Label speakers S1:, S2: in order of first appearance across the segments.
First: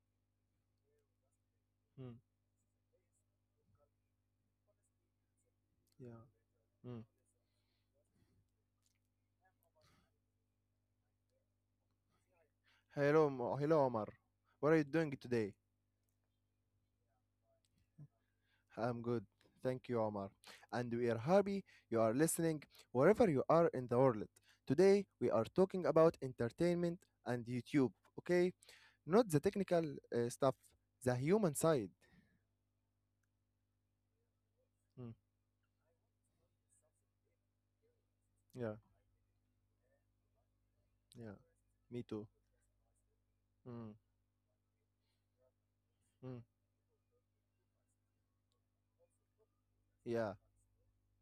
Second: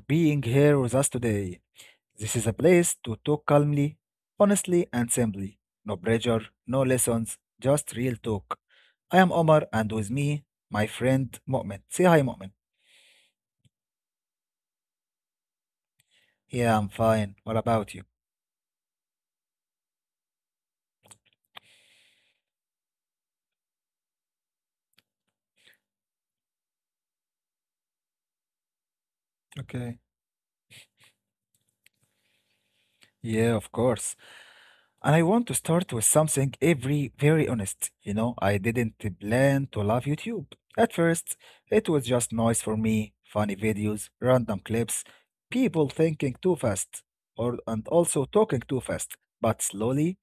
S1: being here with us today.
S2: Mm,
S1: This is a place to talk calmly, honestly, and simply. No
S2: yeah.
S1: pressure, no
S2: Mm.
S1: lessons, just real talk. I am Omar, and with me, my friend Mu'min. Say hi, Mu'min.
S2: Hello, hello, Omar. What are you doing today?
S1: Yeah, I'm fine. What about you?
S2: I'm good. Thank you, Omar. And we are happy you are listening wherever you are in the world. Today, we are talking about entertainment and YouTube, okay? Not the technical
S1: Okay.
S2: stuff, the human side.
S1: Yeah, of course.
S2: Mm,
S1: And I want to start with something every very honest. You know,
S2: yeah,
S1: I didn't plan to love YouTube. At
S2: yeah.
S1: first,
S2: Me too.
S1: it was just noise for me,
S2: Mm,
S1: funny videos, random clips,
S2: mm,
S1: people thinking too fast, or and also talking too fast.
S2: yeah.
S1: But slowly,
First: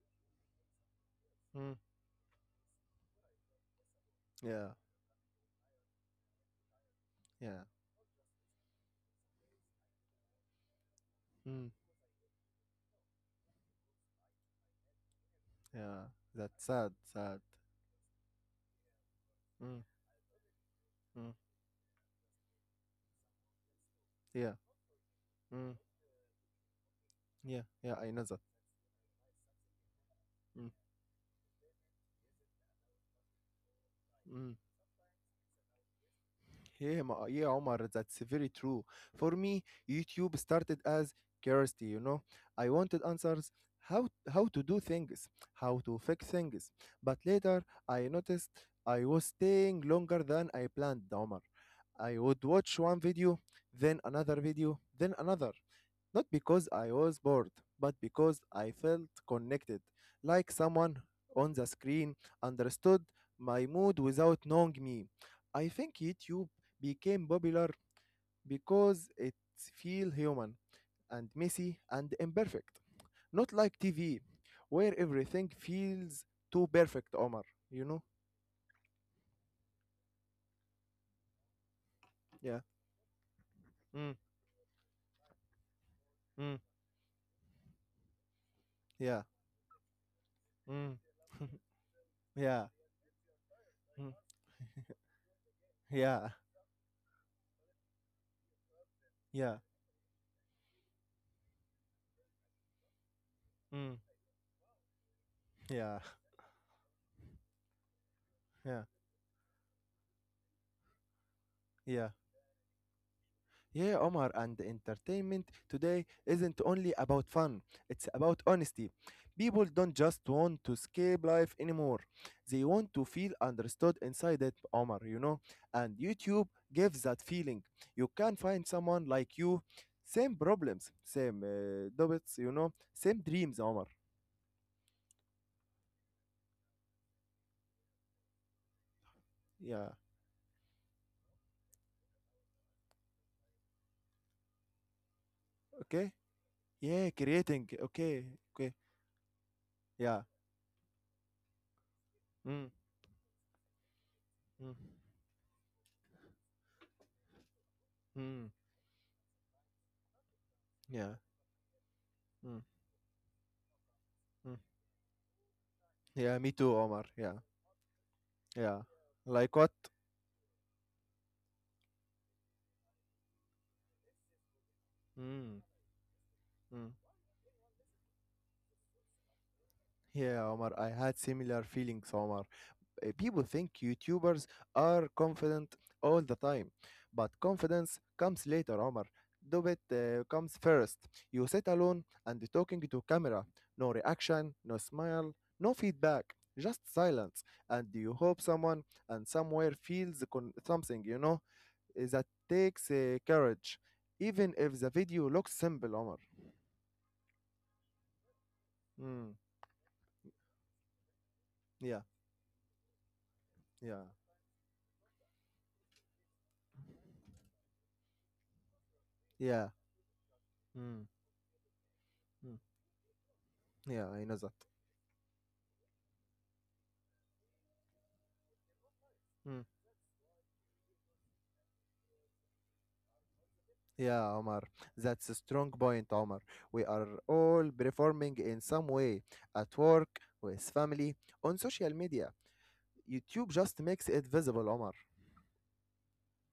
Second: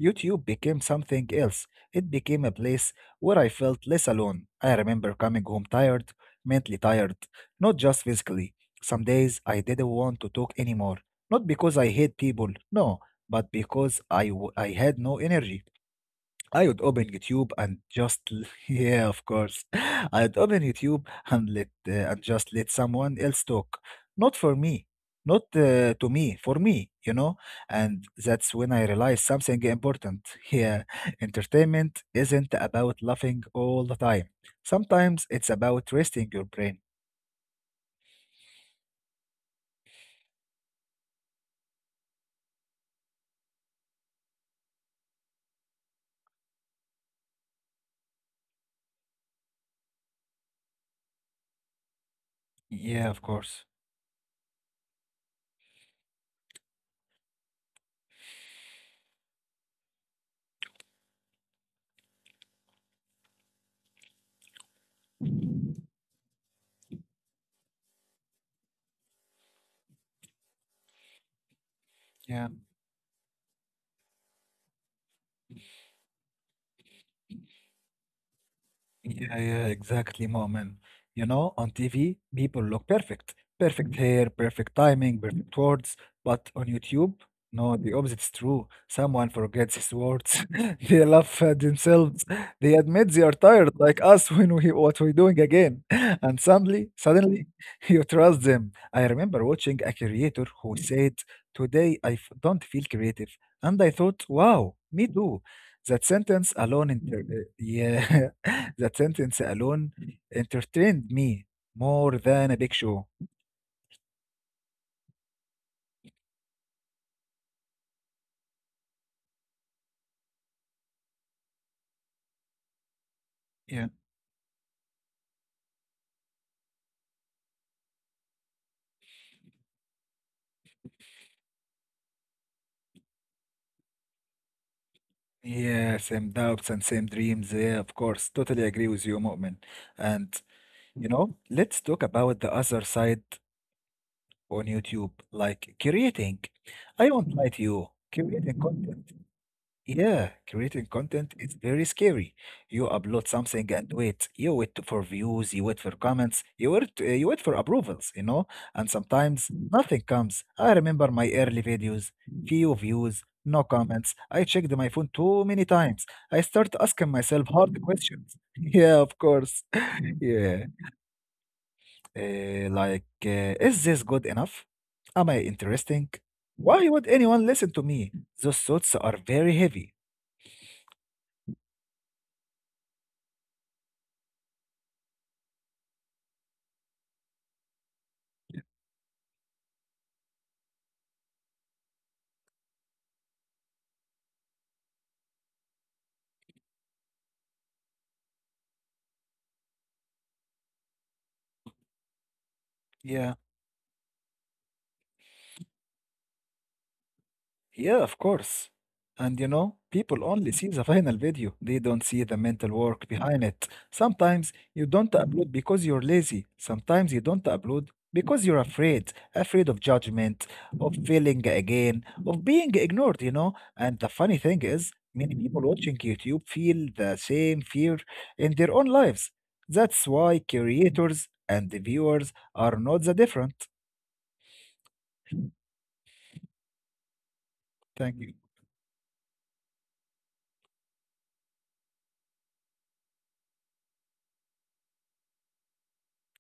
S1: YouTube became something else.
S2: Mm,
S1: It became a place where I felt less alone.
S2: yeah.
S1: I remember coming home tired, mentally tired,
S2: Yeah.
S1: not just physically. Some days I didn't want to talk anymore. Not
S2: Mm,
S1: because I hate people, no, but because I had no energy.
S2: yeah.
S1: I would
S2: That's
S1: open
S2: sad.
S1: YouTube
S2: Sad.
S1: and just yeah, of course,
S2: Mm,
S1: I'd open YouTube and
S2: mm,
S1: let uh, and just let someone else talk, not
S2: yeah.
S1: for me, not
S2: Mm,
S1: uh, to me, for me, you know.
S2: yeah. Yeah.
S1: And
S2: I know that.
S1: that's when I realized something important. Yeah,
S2: Mm,
S1: entertainment isn't about laughing all the time.
S2: mm.
S1: Sometimes it's about resting your brain.
S2: Yeah, yeah, Omar, that's very true. For me, YouTube started as curiosity. You know. I wanted answers how to do things, how to fix things. But later I noticed I was staying longer than I planned, Omar. I would watch
S1: Yeah,
S2: one
S1: of
S2: video,
S1: course.
S2: then another video, then another. Not because I was bored, but because I felt connected, like someone on the screen understood my mood without knowing me. I think YouTube became popular because it feels human and messy and
S1: Yeah.
S2: imperfect. Not like TV, where everything feels too perfect, Omar. You know?
S1: Yeah, yeah, exactly, Moment. You know, on TV, people
S2: Yeah.
S1: look perfect. Perfect
S2: Mm,
S1: hair, perfect timing, perfect words.
S2: mm,
S1: But on YouTube, no, the opposite is true.
S2: yeah.
S1: Someone forgets his words. They
S2: Mm,
S1: laugh at themselves. They
S2: yeah.
S1: admit they are tired, like
S2: Mm,
S1: us when we what we're doing again. And
S2: yeah.
S1: suddenly, you trust them. I
S2: Yeah.
S1: remember watching a creator who said, "Today don't feel creative," and I
S2: Mm,
S1: thought, "Wow, me too." That
S2: yeah.
S1: sentence alone, inter- yeah, That
S2: Yeah.
S1: sentence alone entertained me more
S2: Yeah.
S1: than a big show.
S2: Yeah, Omar, and entertainment today isn't only about fun, it's about honesty. People don't just want to escape life anymore, they want to feel
S1: Yeah.
S2: understood inside it, Omar, you know? And YouTube gives that feeling. You can find someone like you, same problems, same doubts, same dreams, Omar.
S1: Yeah, same doubts and same dreams. Yeah, of course. Totally agree with you, Mu'min.
S2: Yeah,
S1: And, you know, let's talk about the other side on YouTube, like
S2: okay?
S1: creating. I
S2: Yeah,
S1: won't lie to
S2: creating,
S1: you,
S2: okay,
S1: creating
S2: okay,
S1: content. Yeah,
S2: yeah.
S1: creating content is very scary.
S2: Mm,
S1: You upload something and wait. You wait
S2: mm,
S1: for views, you wait for comments, you wait for approvals, you know?
S2: mm,
S1: And sometimes nothing comes. I remember
S2: yeah,
S1: my early videos,
S2: mm,
S1: few views, no comments. I
S2: mm.
S1: checked my phone too many times. I
S2: Yeah, me
S1: start
S2: too,
S1: asking
S2: Omar,
S1: myself
S2: yeah.
S1: hard questions. Yeah,
S2: Yeah.
S1: of course.
S2: Like what?
S1: Yeah. Is this good enough? Am I
S2: Mm,
S1: interesting? Why
S2: mm.
S1: would anyone listen to me? Those thoughts are very heavy.
S2: Yeah, Omar, I had similar feelings, Omar. People think YouTubers are confident all the time, but confidence comes later, Omar. Do it comes first. You sit alone and talking to camera. No reaction, no smile, no feedback, just silence. And you hope someone and somewhere feels something, that takes
S1: Yeah.
S2: courage, even if the video looks simple, Omar.
S1: Yeah, of course. And you
S2: Mm,
S1: know, people only see the final video. They don't
S2: yeah.
S1: see the mental work behind it.
S2: Yeah,
S1: Sometimes you don't upload because you're lazy. Sometimes you don't upload because you're afraid, afraid of
S2: yeah,
S1: judgment, of
S2: mm,
S1: failing again, of being
S2: mm,
S1: ignored, you know. And the
S2: yeah,
S1: funny
S2: I know
S1: thing
S2: that.
S1: is, many people watching YouTube feel the same fear in their own lives.
S2: Mm,
S1: That's why creators and the viewers are not the different.
S2: yeah, Omar, that's a strong point, Omar. We are all
S1: Thank you.
S2: performing in some way at work, with family, on social media. YouTube just makes it visible, Omar.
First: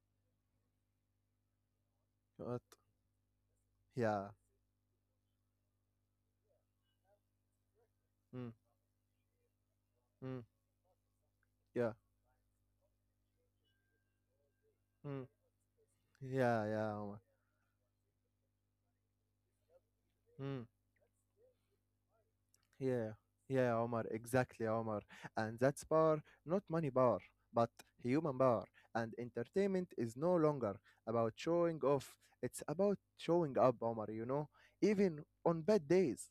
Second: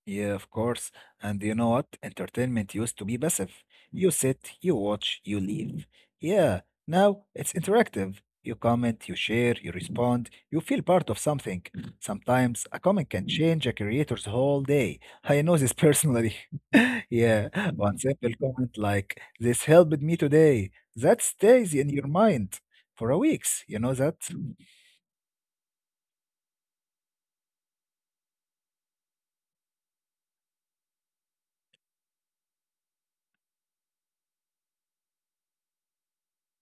S1: Yeah, of course. And you know what?
S2: What?
S1: Entertainment used to be passive. You
S2: Yeah,
S1: sit, you watch, you leave. Yeah, now it's interactive. You
S2: mm,
S1: comment, you share, you respond, you
S2: mm,
S1: feel part of something.
S2: yeah,
S1: Sometimes a comment can change a creator's whole day. I know
S2: mm,
S1: this personally.
S2: yeah, yeah,
S1: Yeah, one simple comment like, "This helped me today."
S2: Omar.
S1: That stays in your mind for a
S2: Yeah,
S1: weeks. You know
S2: yeah,
S1: that?
S2: Omar, exactly, Omar. And that's power, not money power, but human power. And entertainment is no longer about showing off, it's about showing up, Omar, you know, even on bad days.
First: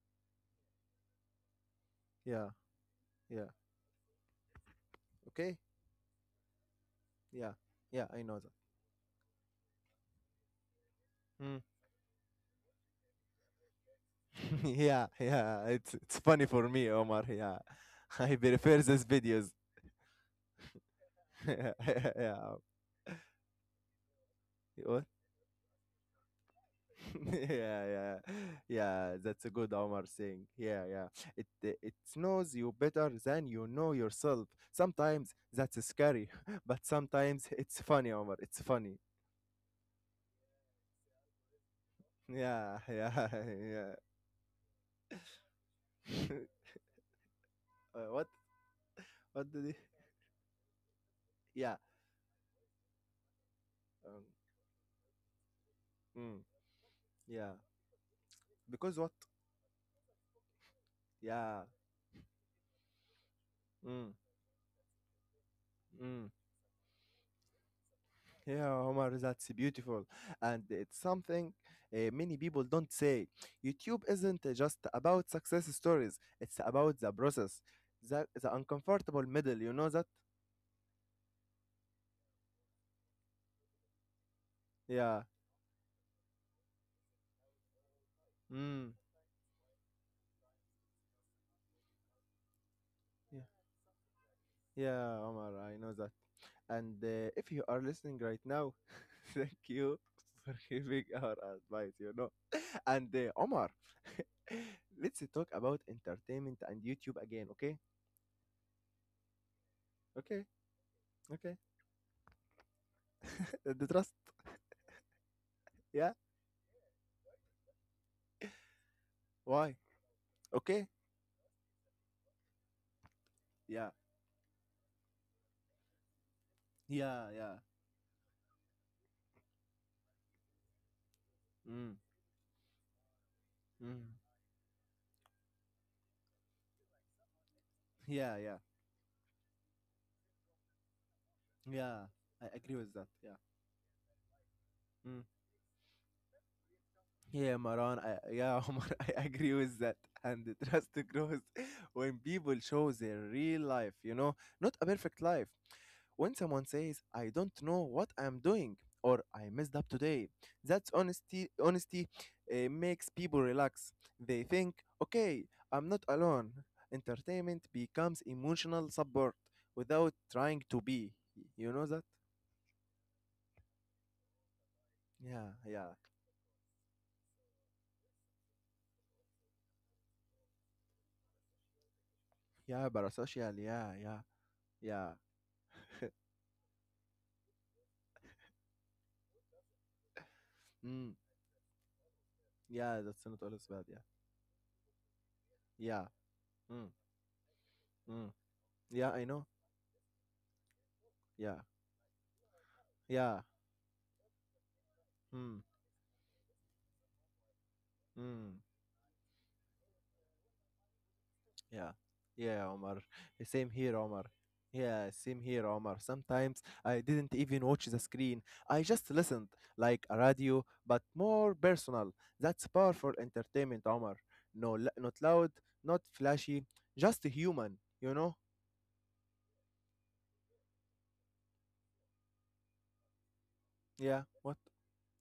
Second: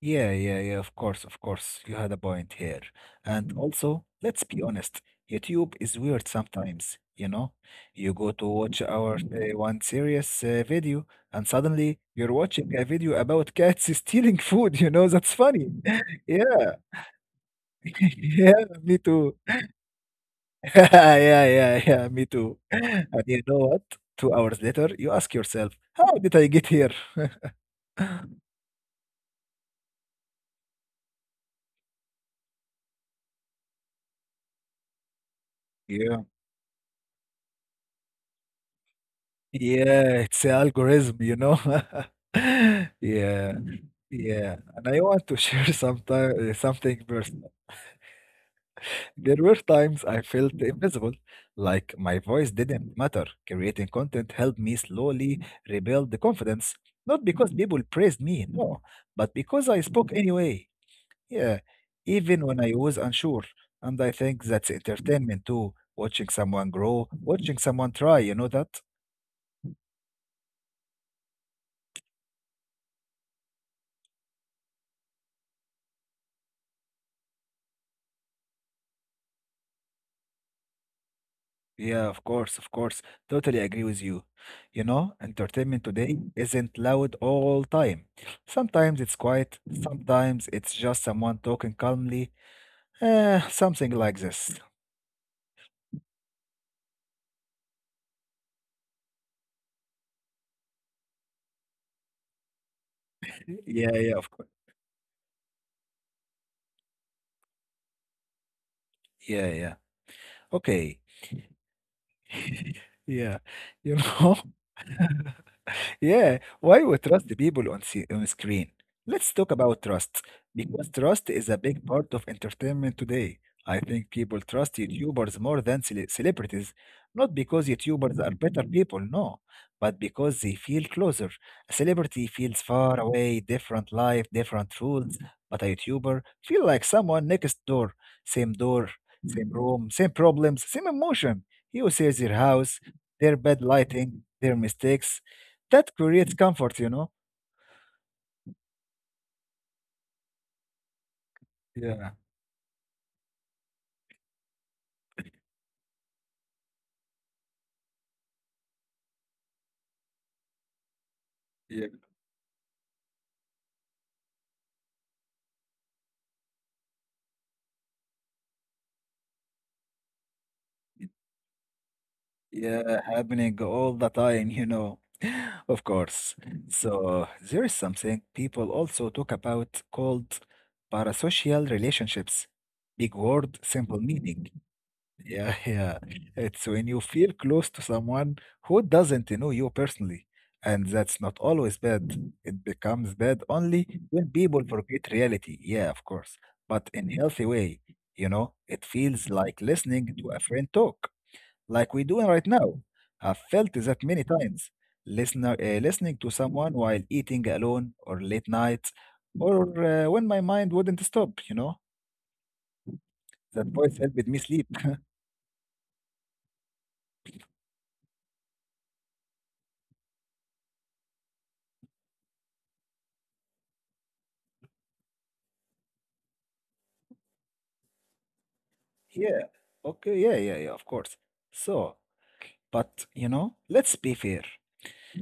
S1: Yeah, yeah, yeah, of course, of course. You had a
S2: Yeah,
S1: point here.
S2: yeah,
S1: And also, let's be honest,
S2: okay?
S1: YouTube is weird sometimes, you know?
S2: Yeah, yeah,
S1: You
S2: I
S1: go
S2: know
S1: to
S2: that.
S1: watch our one serious video, and
S2: Mm.
S1: suddenly you're watching a video about cats stealing food, you
S2: yeah,
S1: know? That's funny.
S2: yeah, it's, it's funny for
S1: Yeah,
S2: me, Omar. Yeah, I
S1: yeah,
S2: prefer
S1: me
S2: these
S1: too.
S2: videos.
S1: Yeah, yeah, yeah, me
S2: yeah,
S1: too. And you know what? Two hours later, you ask yourself, how did I get here?
S2: yeah, yeah, yeah. That's a good Omar saying. Yeah, yeah. It knows you better than you know yourself. Sometimes that's scary,
S1: Yeah.
S2: but sometimes it's funny, Omar. It's funny.
S1: Yeah, it's an algorithm, you know?
S2: Yeah, yeah,
S1: Yeah,
S2: yeah.
S1: yeah. And I want to something personal.
S2: What?
S1: There
S2: What
S1: were
S2: did? He...
S1: times I felt invisible,
S2: Yeah.
S1: like my voice didn't matter. Creating
S2: Um,
S1: content helped me slowly rebuild the
S2: mm,
S1: confidence, not because
S2: yeah.
S1: people praised me, no,
S2: Because what?
S1: but because I spoke anyway. Yeah,
S2: Yeah.
S1: even when I was unsure. And I
S2: Mm,
S1: think that's entertainment too, watching
S2: mm.
S1: someone grow, watching someone try, you know that?
S2: Yeah, Omar, that's beautiful. And it's something many people don't say. YouTube isn't just about success stories, it's about the process, the uncomfortable middle. You know that?
S1: Yeah, of course, of course. Totally agree with you. You know,
S2: Yeah.
S1: entertainment today isn't loud all the time.
S2: Mm.
S1: Sometimes it's quiet, sometimes it's just someone talking calmly,
S2: Yeah,
S1: something like this.
S2: yeah, Omar, I know that. And if you are listening right now, thank you for giving our advice. And Omar,
S1: Yeah, yeah, of course.
S2: let's talk about entertainment and YouTube again, okay?
S1: Yeah, yeah.
S2: Okay,
S1: Okay.
S2: okay.
S1: Yeah,
S2: The
S1: you
S2: trust.
S1: know.
S2: Yeah,
S1: Yeah, why we trust the people on screen? Let's talk
S2: why?
S1: about trust because
S2: Okay?
S1: trust is a big part of entertainment today. I
S2: Yeah,
S1: think people trust YouTubers more than celebrities,
S2: yeah,
S1: not
S2: yeah.
S1: because YouTubers are better people, no, but because they feel closer. A
S2: Mm,
S1: celebrity feels far away, different life,
S2: mm.
S1: different rules, but a YouTuber feel like someone next
S2: Yeah, yeah,
S1: door, same room, same problems, same emotion. He
S2: yeah.
S1: sees their
S2: I agree
S1: house,
S2: with that. Yeah.
S1: their bad lighting, their
S2: Mm.
S1: mistakes that creates comfort, you know?
S2: Yeah, Maran. I, yeah, Omar, I agree with that. And the trust grows when
S1: Yeah.
S2: people show their real life, you know, not a perfect life. When someone says, I don't know what I'm doing or I messed up today, that's honesty. Honesty
S1: Yeah.
S2: makes people relax. They think, okay, I'm not alone. Entertainment becomes emotional support without trying to be. You know that?
S1: Yeah, happening all the time, you know,
S2: Yeah, yeah,
S1: of course. So there is something people also talk about called parasocial relationships.
S2: yeah,
S1: Big
S2: parasocial.
S1: word,
S2: Yeah, yeah,
S1: simple meaning.
S2: yeah.
S1: Yeah, yeah. It's when you feel close to someone who doesn't know you personally.
S2: Mm.
S1: And that's not always bad. It
S2: Yeah, that's not
S1: becomes
S2: all is
S1: bad
S2: bad. Yeah.
S1: only when people forget reality. Yeah,
S2: Yeah.
S1: of course.
S2: Mm.
S1: But in healthy way, you
S2: Mm.
S1: know, it
S2: Yeah, I
S1: feels
S2: know.
S1: like listening to a friend talk,
S2: Yeah.
S1: like we doing right now. I've
S2: Yeah.
S1: felt that many times.
S2: Mm.
S1: Listening to someone while eating alone or late
S2: Mm.
S1: night, or when my mind wouldn't stop, you know,
S2: Yeah. Yeah, Omar.
S1: that
S2: Same here,
S1: voice
S2: Omar.
S1: helped me sleep.
S2: Yeah, same here, Omar. Sometimes I didn't even watch the screen. I just listened like a radio, but more personal. That's powerful entertainment, Omar. No, not loud, not flashy, just human, you know?
S1: Yeah. Okay. Yeah. Yeah. Yeah. Of course. So, but you know, let's be
S2: Yeah.
S1: fair.
S2: What?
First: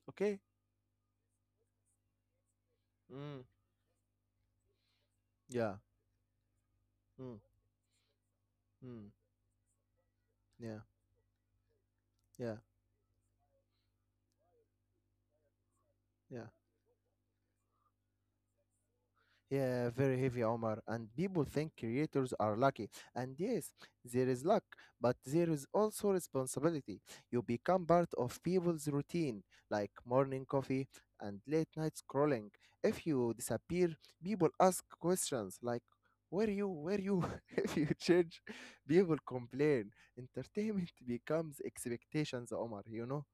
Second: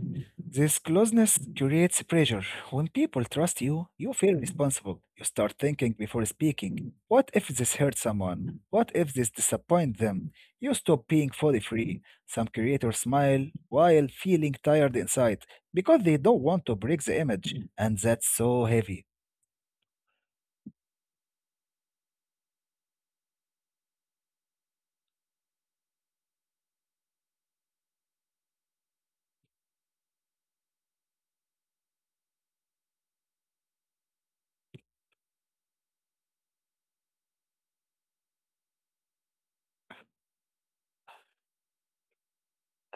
S2: Okay.
S1: This closeness creates pressure. When people
S2: Mm.
S1: trust you, you feel responsible. You start
S2: Yeah.
S1: thinking before speaking. What
S2: Mm.
S1: if this hurts someone? What if
S2: Mm.
S1: this disappoints them? You
S2: Yeah.
S1: stop being fully free.
S2: Yeah.
S1: Some creators smile while feeling tired inside because
S2: Yeah.
S1: they don't want to break the image, and that's so heavy.
S2: Yeah, very heavy, Omar. And people think creators are lucky. And yes, there is luck, but there is also responsibility. You become part of people's routine, like morning coffee and late night scrolling. If you disappear, people ask questions like, where you, where you? If you change, people complain. Entertainment becomes expectations, Omar, you know?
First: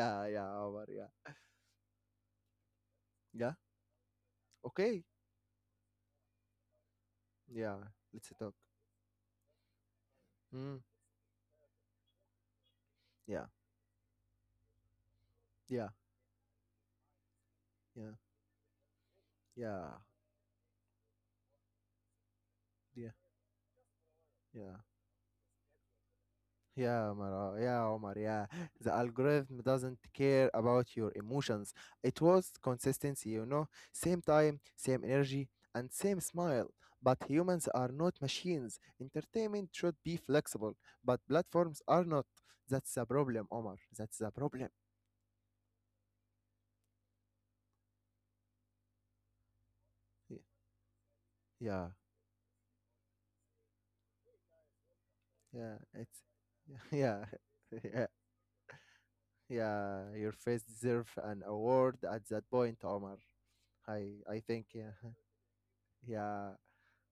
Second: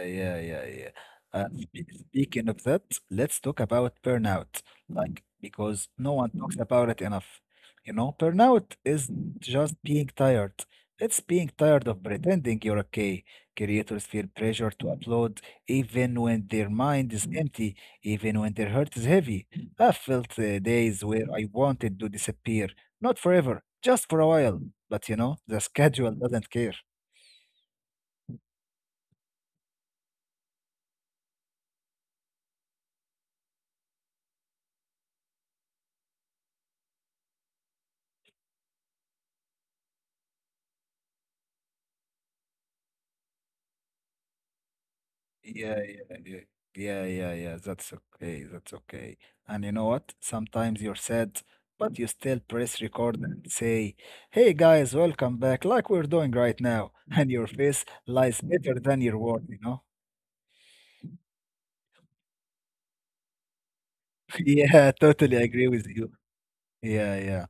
S1: uh, yeah,
S2: yeah,
S1: yeah,
S2: Omar,
S1: yeah.
S2: yeah.
S1: Speaking of that, let's
S2: Yeah,
S1: talk about burnout.
S2: okay.
S1: Like, because no one talks about it enough. You
S2: Yeah,
S1: know,
S2: let's
S1: burnout
S2: talk.
S1: is just being tired.
S2: Mm,
S1: It's being tired of pretending you're okay.
S2: yeah,
S1: Creators feel pressure to upload even
S2: yeah.
S1: when their mind is empty, even
S2: Yeah.
S1: when their heart is heavy. I've
S2: Yeah,
S1: felt uh, days where I wanted to disappear, not
S2: yeah,
S1: forever, just for a while. But,
S2: yeah,
S1: you know, the schedule doesn't care.
S2: yeah, Mara, yeah, Omar, yeah. The algorithm doesn't care about your emotions. It was consistency, you know, same time, same energy, and same smile. But humans are not machines. Entertainment should be flexible, but platforms are not. That's the problem, Omar. That's the problem.
S1: Yeah, yeah, yeah, yeah, yeah, yeah. That's okay. That's okay. And you know what?
S2: Y-
S1: Sometimes you're sad, but you
S2: Yeah,
S1: still press record and say, "Hey guys, welcome back," like we're
S2: yeah,
S1: doing
S2: it's,
S1: right now. And your
S2: yeah,
S1: face lies
S2: yeah,
S1: better than your word, you know?
S2: yeah. Your face deserves an award at that point, Omar. I
S1: Yeah,
S2: think, yeah,
S1: totally agree with you.
S2: yeah.
S1: Yeah, yeah.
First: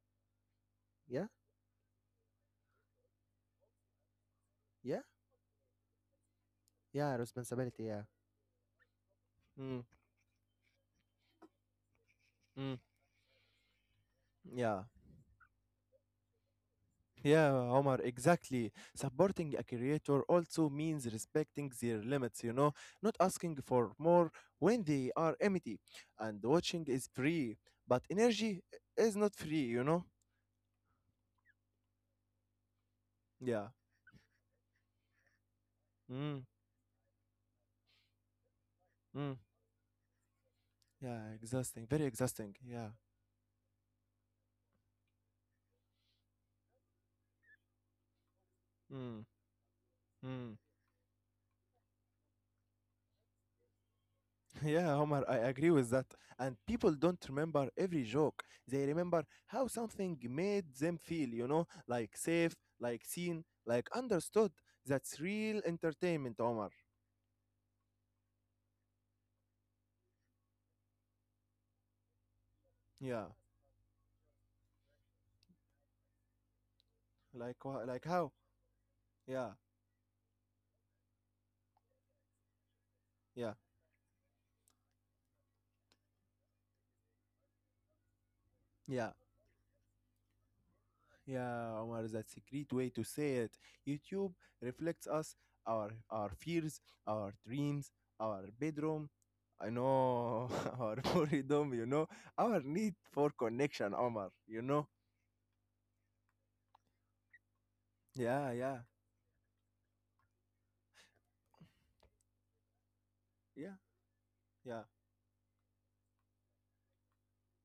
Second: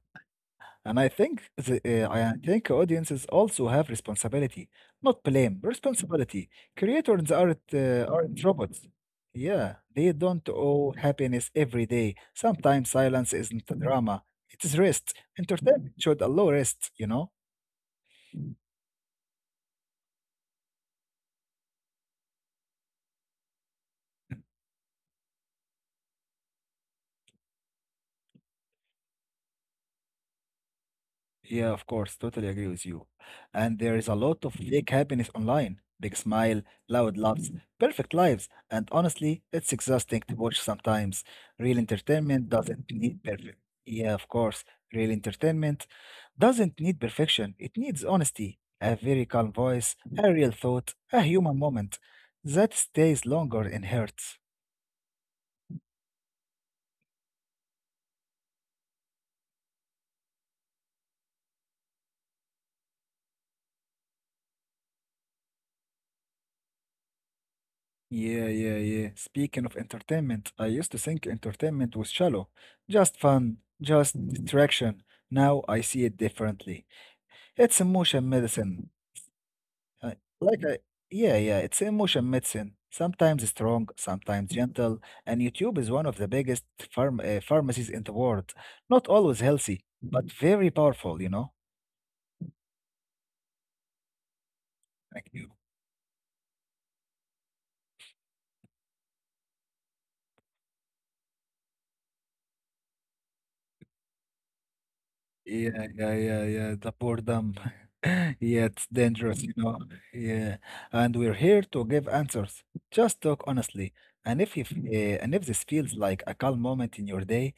S1: And I
S2: Yeah,
S1: think the, uh, I think audiences also have responsibility,
S2: yeah,
S1: not blame, responsibility.
S2: yeah,
S1: Creators
S2: responsibility,
S1: aren't
S2: yeah.
S1: uh, aren't robots.
S2: Mm,
S1: Yeah, they don't owe happiness every day.
S2: mm,
S1: Sometimes silence isn't drama; it's
S2: yeah,
S1: rest. Entertainment should allow rest, you know.
S2: yeah, Omar, exactly. Supporting a creator also means respecting their limits, you know, not asking for more when they are empty. And watching is free, but energy is not free, you know?
S1: Yeah, of course, totally agree with you.
S2: Yeah.
S1: And there is a lot of fake happiness online. Big
S2: Mm,
S1: smile, loud laughs, perfect lives. And
S2: mm,
S1: honestly, it's exhausting to watch
S2: yeah,
S1: sometimes.
S2: exhausting,
S1: Real
S2: very exhausting,
S1: entertainment
S2: yeah.
S1: doesn't need perfect. Yeah, of course. Real entertainment doesn't need perfection. It needs honesty, a
S2: Mm,
S1: very calm voice, a real
S2: mm.
S1: thought, a human moment that stays longer in hearts.
S2: Yeah, Omar, I agree with that. And people don't remember every joke. They remember how something made them feel, you know, like safe, like seen, like understood. That's real entertainment, Omar.
S1: Yeah, yeah, yeah. Speaking of entertainment, I used to think entertainment was shallow,
S2: Yeah,
S1: just fun, just distraction. Now I see it differently.
S2: like like
S1: It's
S2: how?
S1: emotion medicine.
S2: Yeah,
S1: Uh, like I, yeah, it's emotion medicine.
S2: yeah,
S1: Sometimes strong, sometimes gentle, and YouTube is one of the biggest pharmacies in the world.
S2: yeah,
S1: Not always healthy, but very powerful, you know?
S2: yeah, Omar, that's a great way to say it. YouTube reflects
S1: Like,
S2: us, our fears, our dreams, our bedroom. I know our boredom, you know, our need for connection, Omar.
S1: yeah, yeah, yeah, yeah. The boredom.
S2: Yeah,
S1: Yeah,
S2: yeah,
S1: it's dangerous, you know. Yeah. And we're here to give answers. Just talk
S2: yeah,
S1: honestly. And if
S2: yeah,
S1: you, f- uh, and if this feels like a calm moment in your day,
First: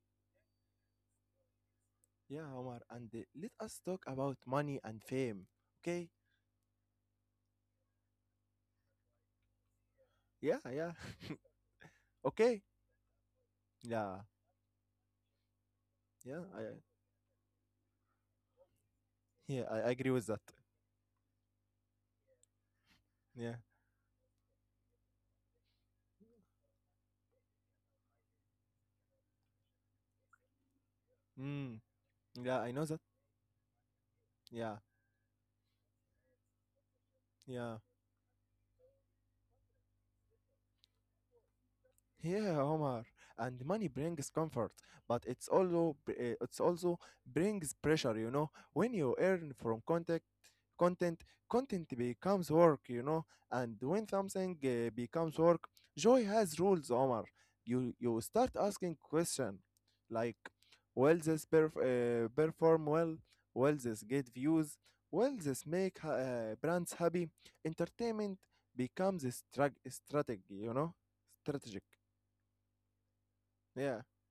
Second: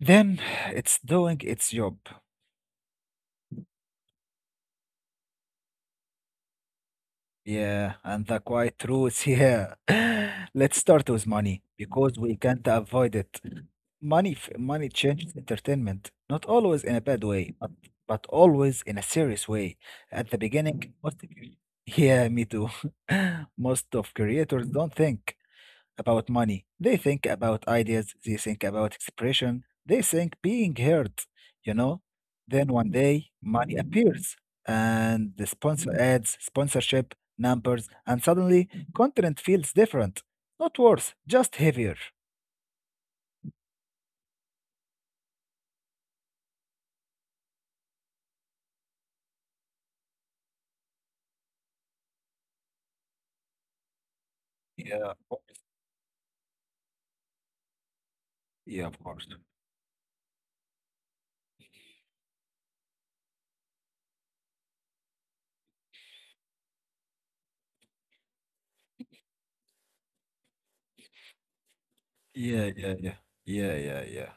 S1: then it's doing its job.
S2: yeah, Omar. And let us talk about money and fame. Okay?
S1: Yeah, and the quiet truth. Yeah,
S2: Yeah,
S1: let's
S2: yeah.
S1: start with money because we
S2: Okay.
S1: can't avoid it.
S2: Yeah,
S1: Money changes entertainment, not
S2: yeah. I
S1: always in a bad way, but always in a serious
S2: yeah,
S1: way.
S2: I agree
S1: At
S2: with
S1: the
S2: that.
S1: beginning, most of you, yeah, me too.
S2: Yeah.
S1: Most of creators don't think about money. They think about ideas. They think about expression. They think being heard, you
S2: Mm.
S1: know.
S2: Yeah,
S1: Then
S2: I know
S1: one
S2: that.
S1: day, money appears
S2: Yeah,
S1: and the sponsor ads, sponsorship,
S2: yeah.
S1: numbers, and suddenly content feels different. Not worse, just heavier.
S2: Yeah, Omar, and money brings comfort, but it's also it's also brings pressure. When you earn from content, content, content becomes work. And when something
S1: Yeah, of
S2: becomes work, joy has rules, Omar. You start
S1: yeah, of
S2: asking
S1: course.
S2: question like, will this perform well? Will this get views? Will this make brands happy? Entertainment becomes a strategy, you know, strategic.
S1: Yeah, yeah, yeah, yeah, yeah,
S2: Yeah.
S1: yeah.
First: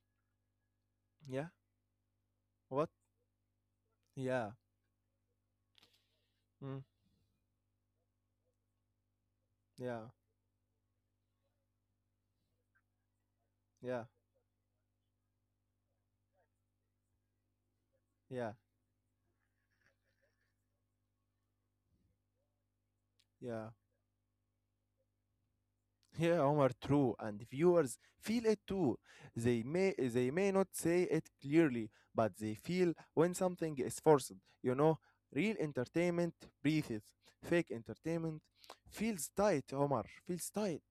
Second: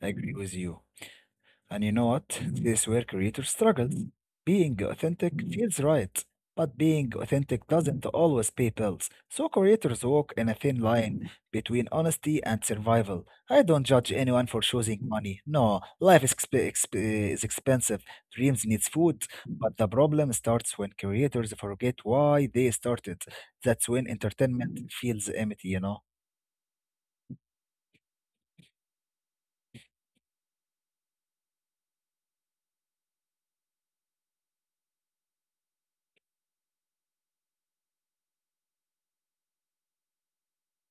S1: I agree with you.
S2: Yeah.
S1: And you know what? This is
S2: What?
S1: where creators struggle.
S2: Yeah.
S1: Being authentic feels right, but
S2: Mm.
S1: being authentic doesn't always pay bills. So creators
S2: Yeah.
S1: walk in a thin line between honesty and survival. I don't
S2: Yeah.
S1: judge anyone for choosing money. No, life is, exp- exp- is expensive.
S2: Yeah.
S1: Dreams needs food, but the problem starts when creators forget why they started.
S2: Yeah.
S1: That's when entertainment feels empty, you know?
S2: Yeah, Omar, true. And viewers feel it too. They may not say it clearly, but they feel when something is forced. You know, real entertainment breathes. Fake entertainment feels tight, Omar. Feels tight.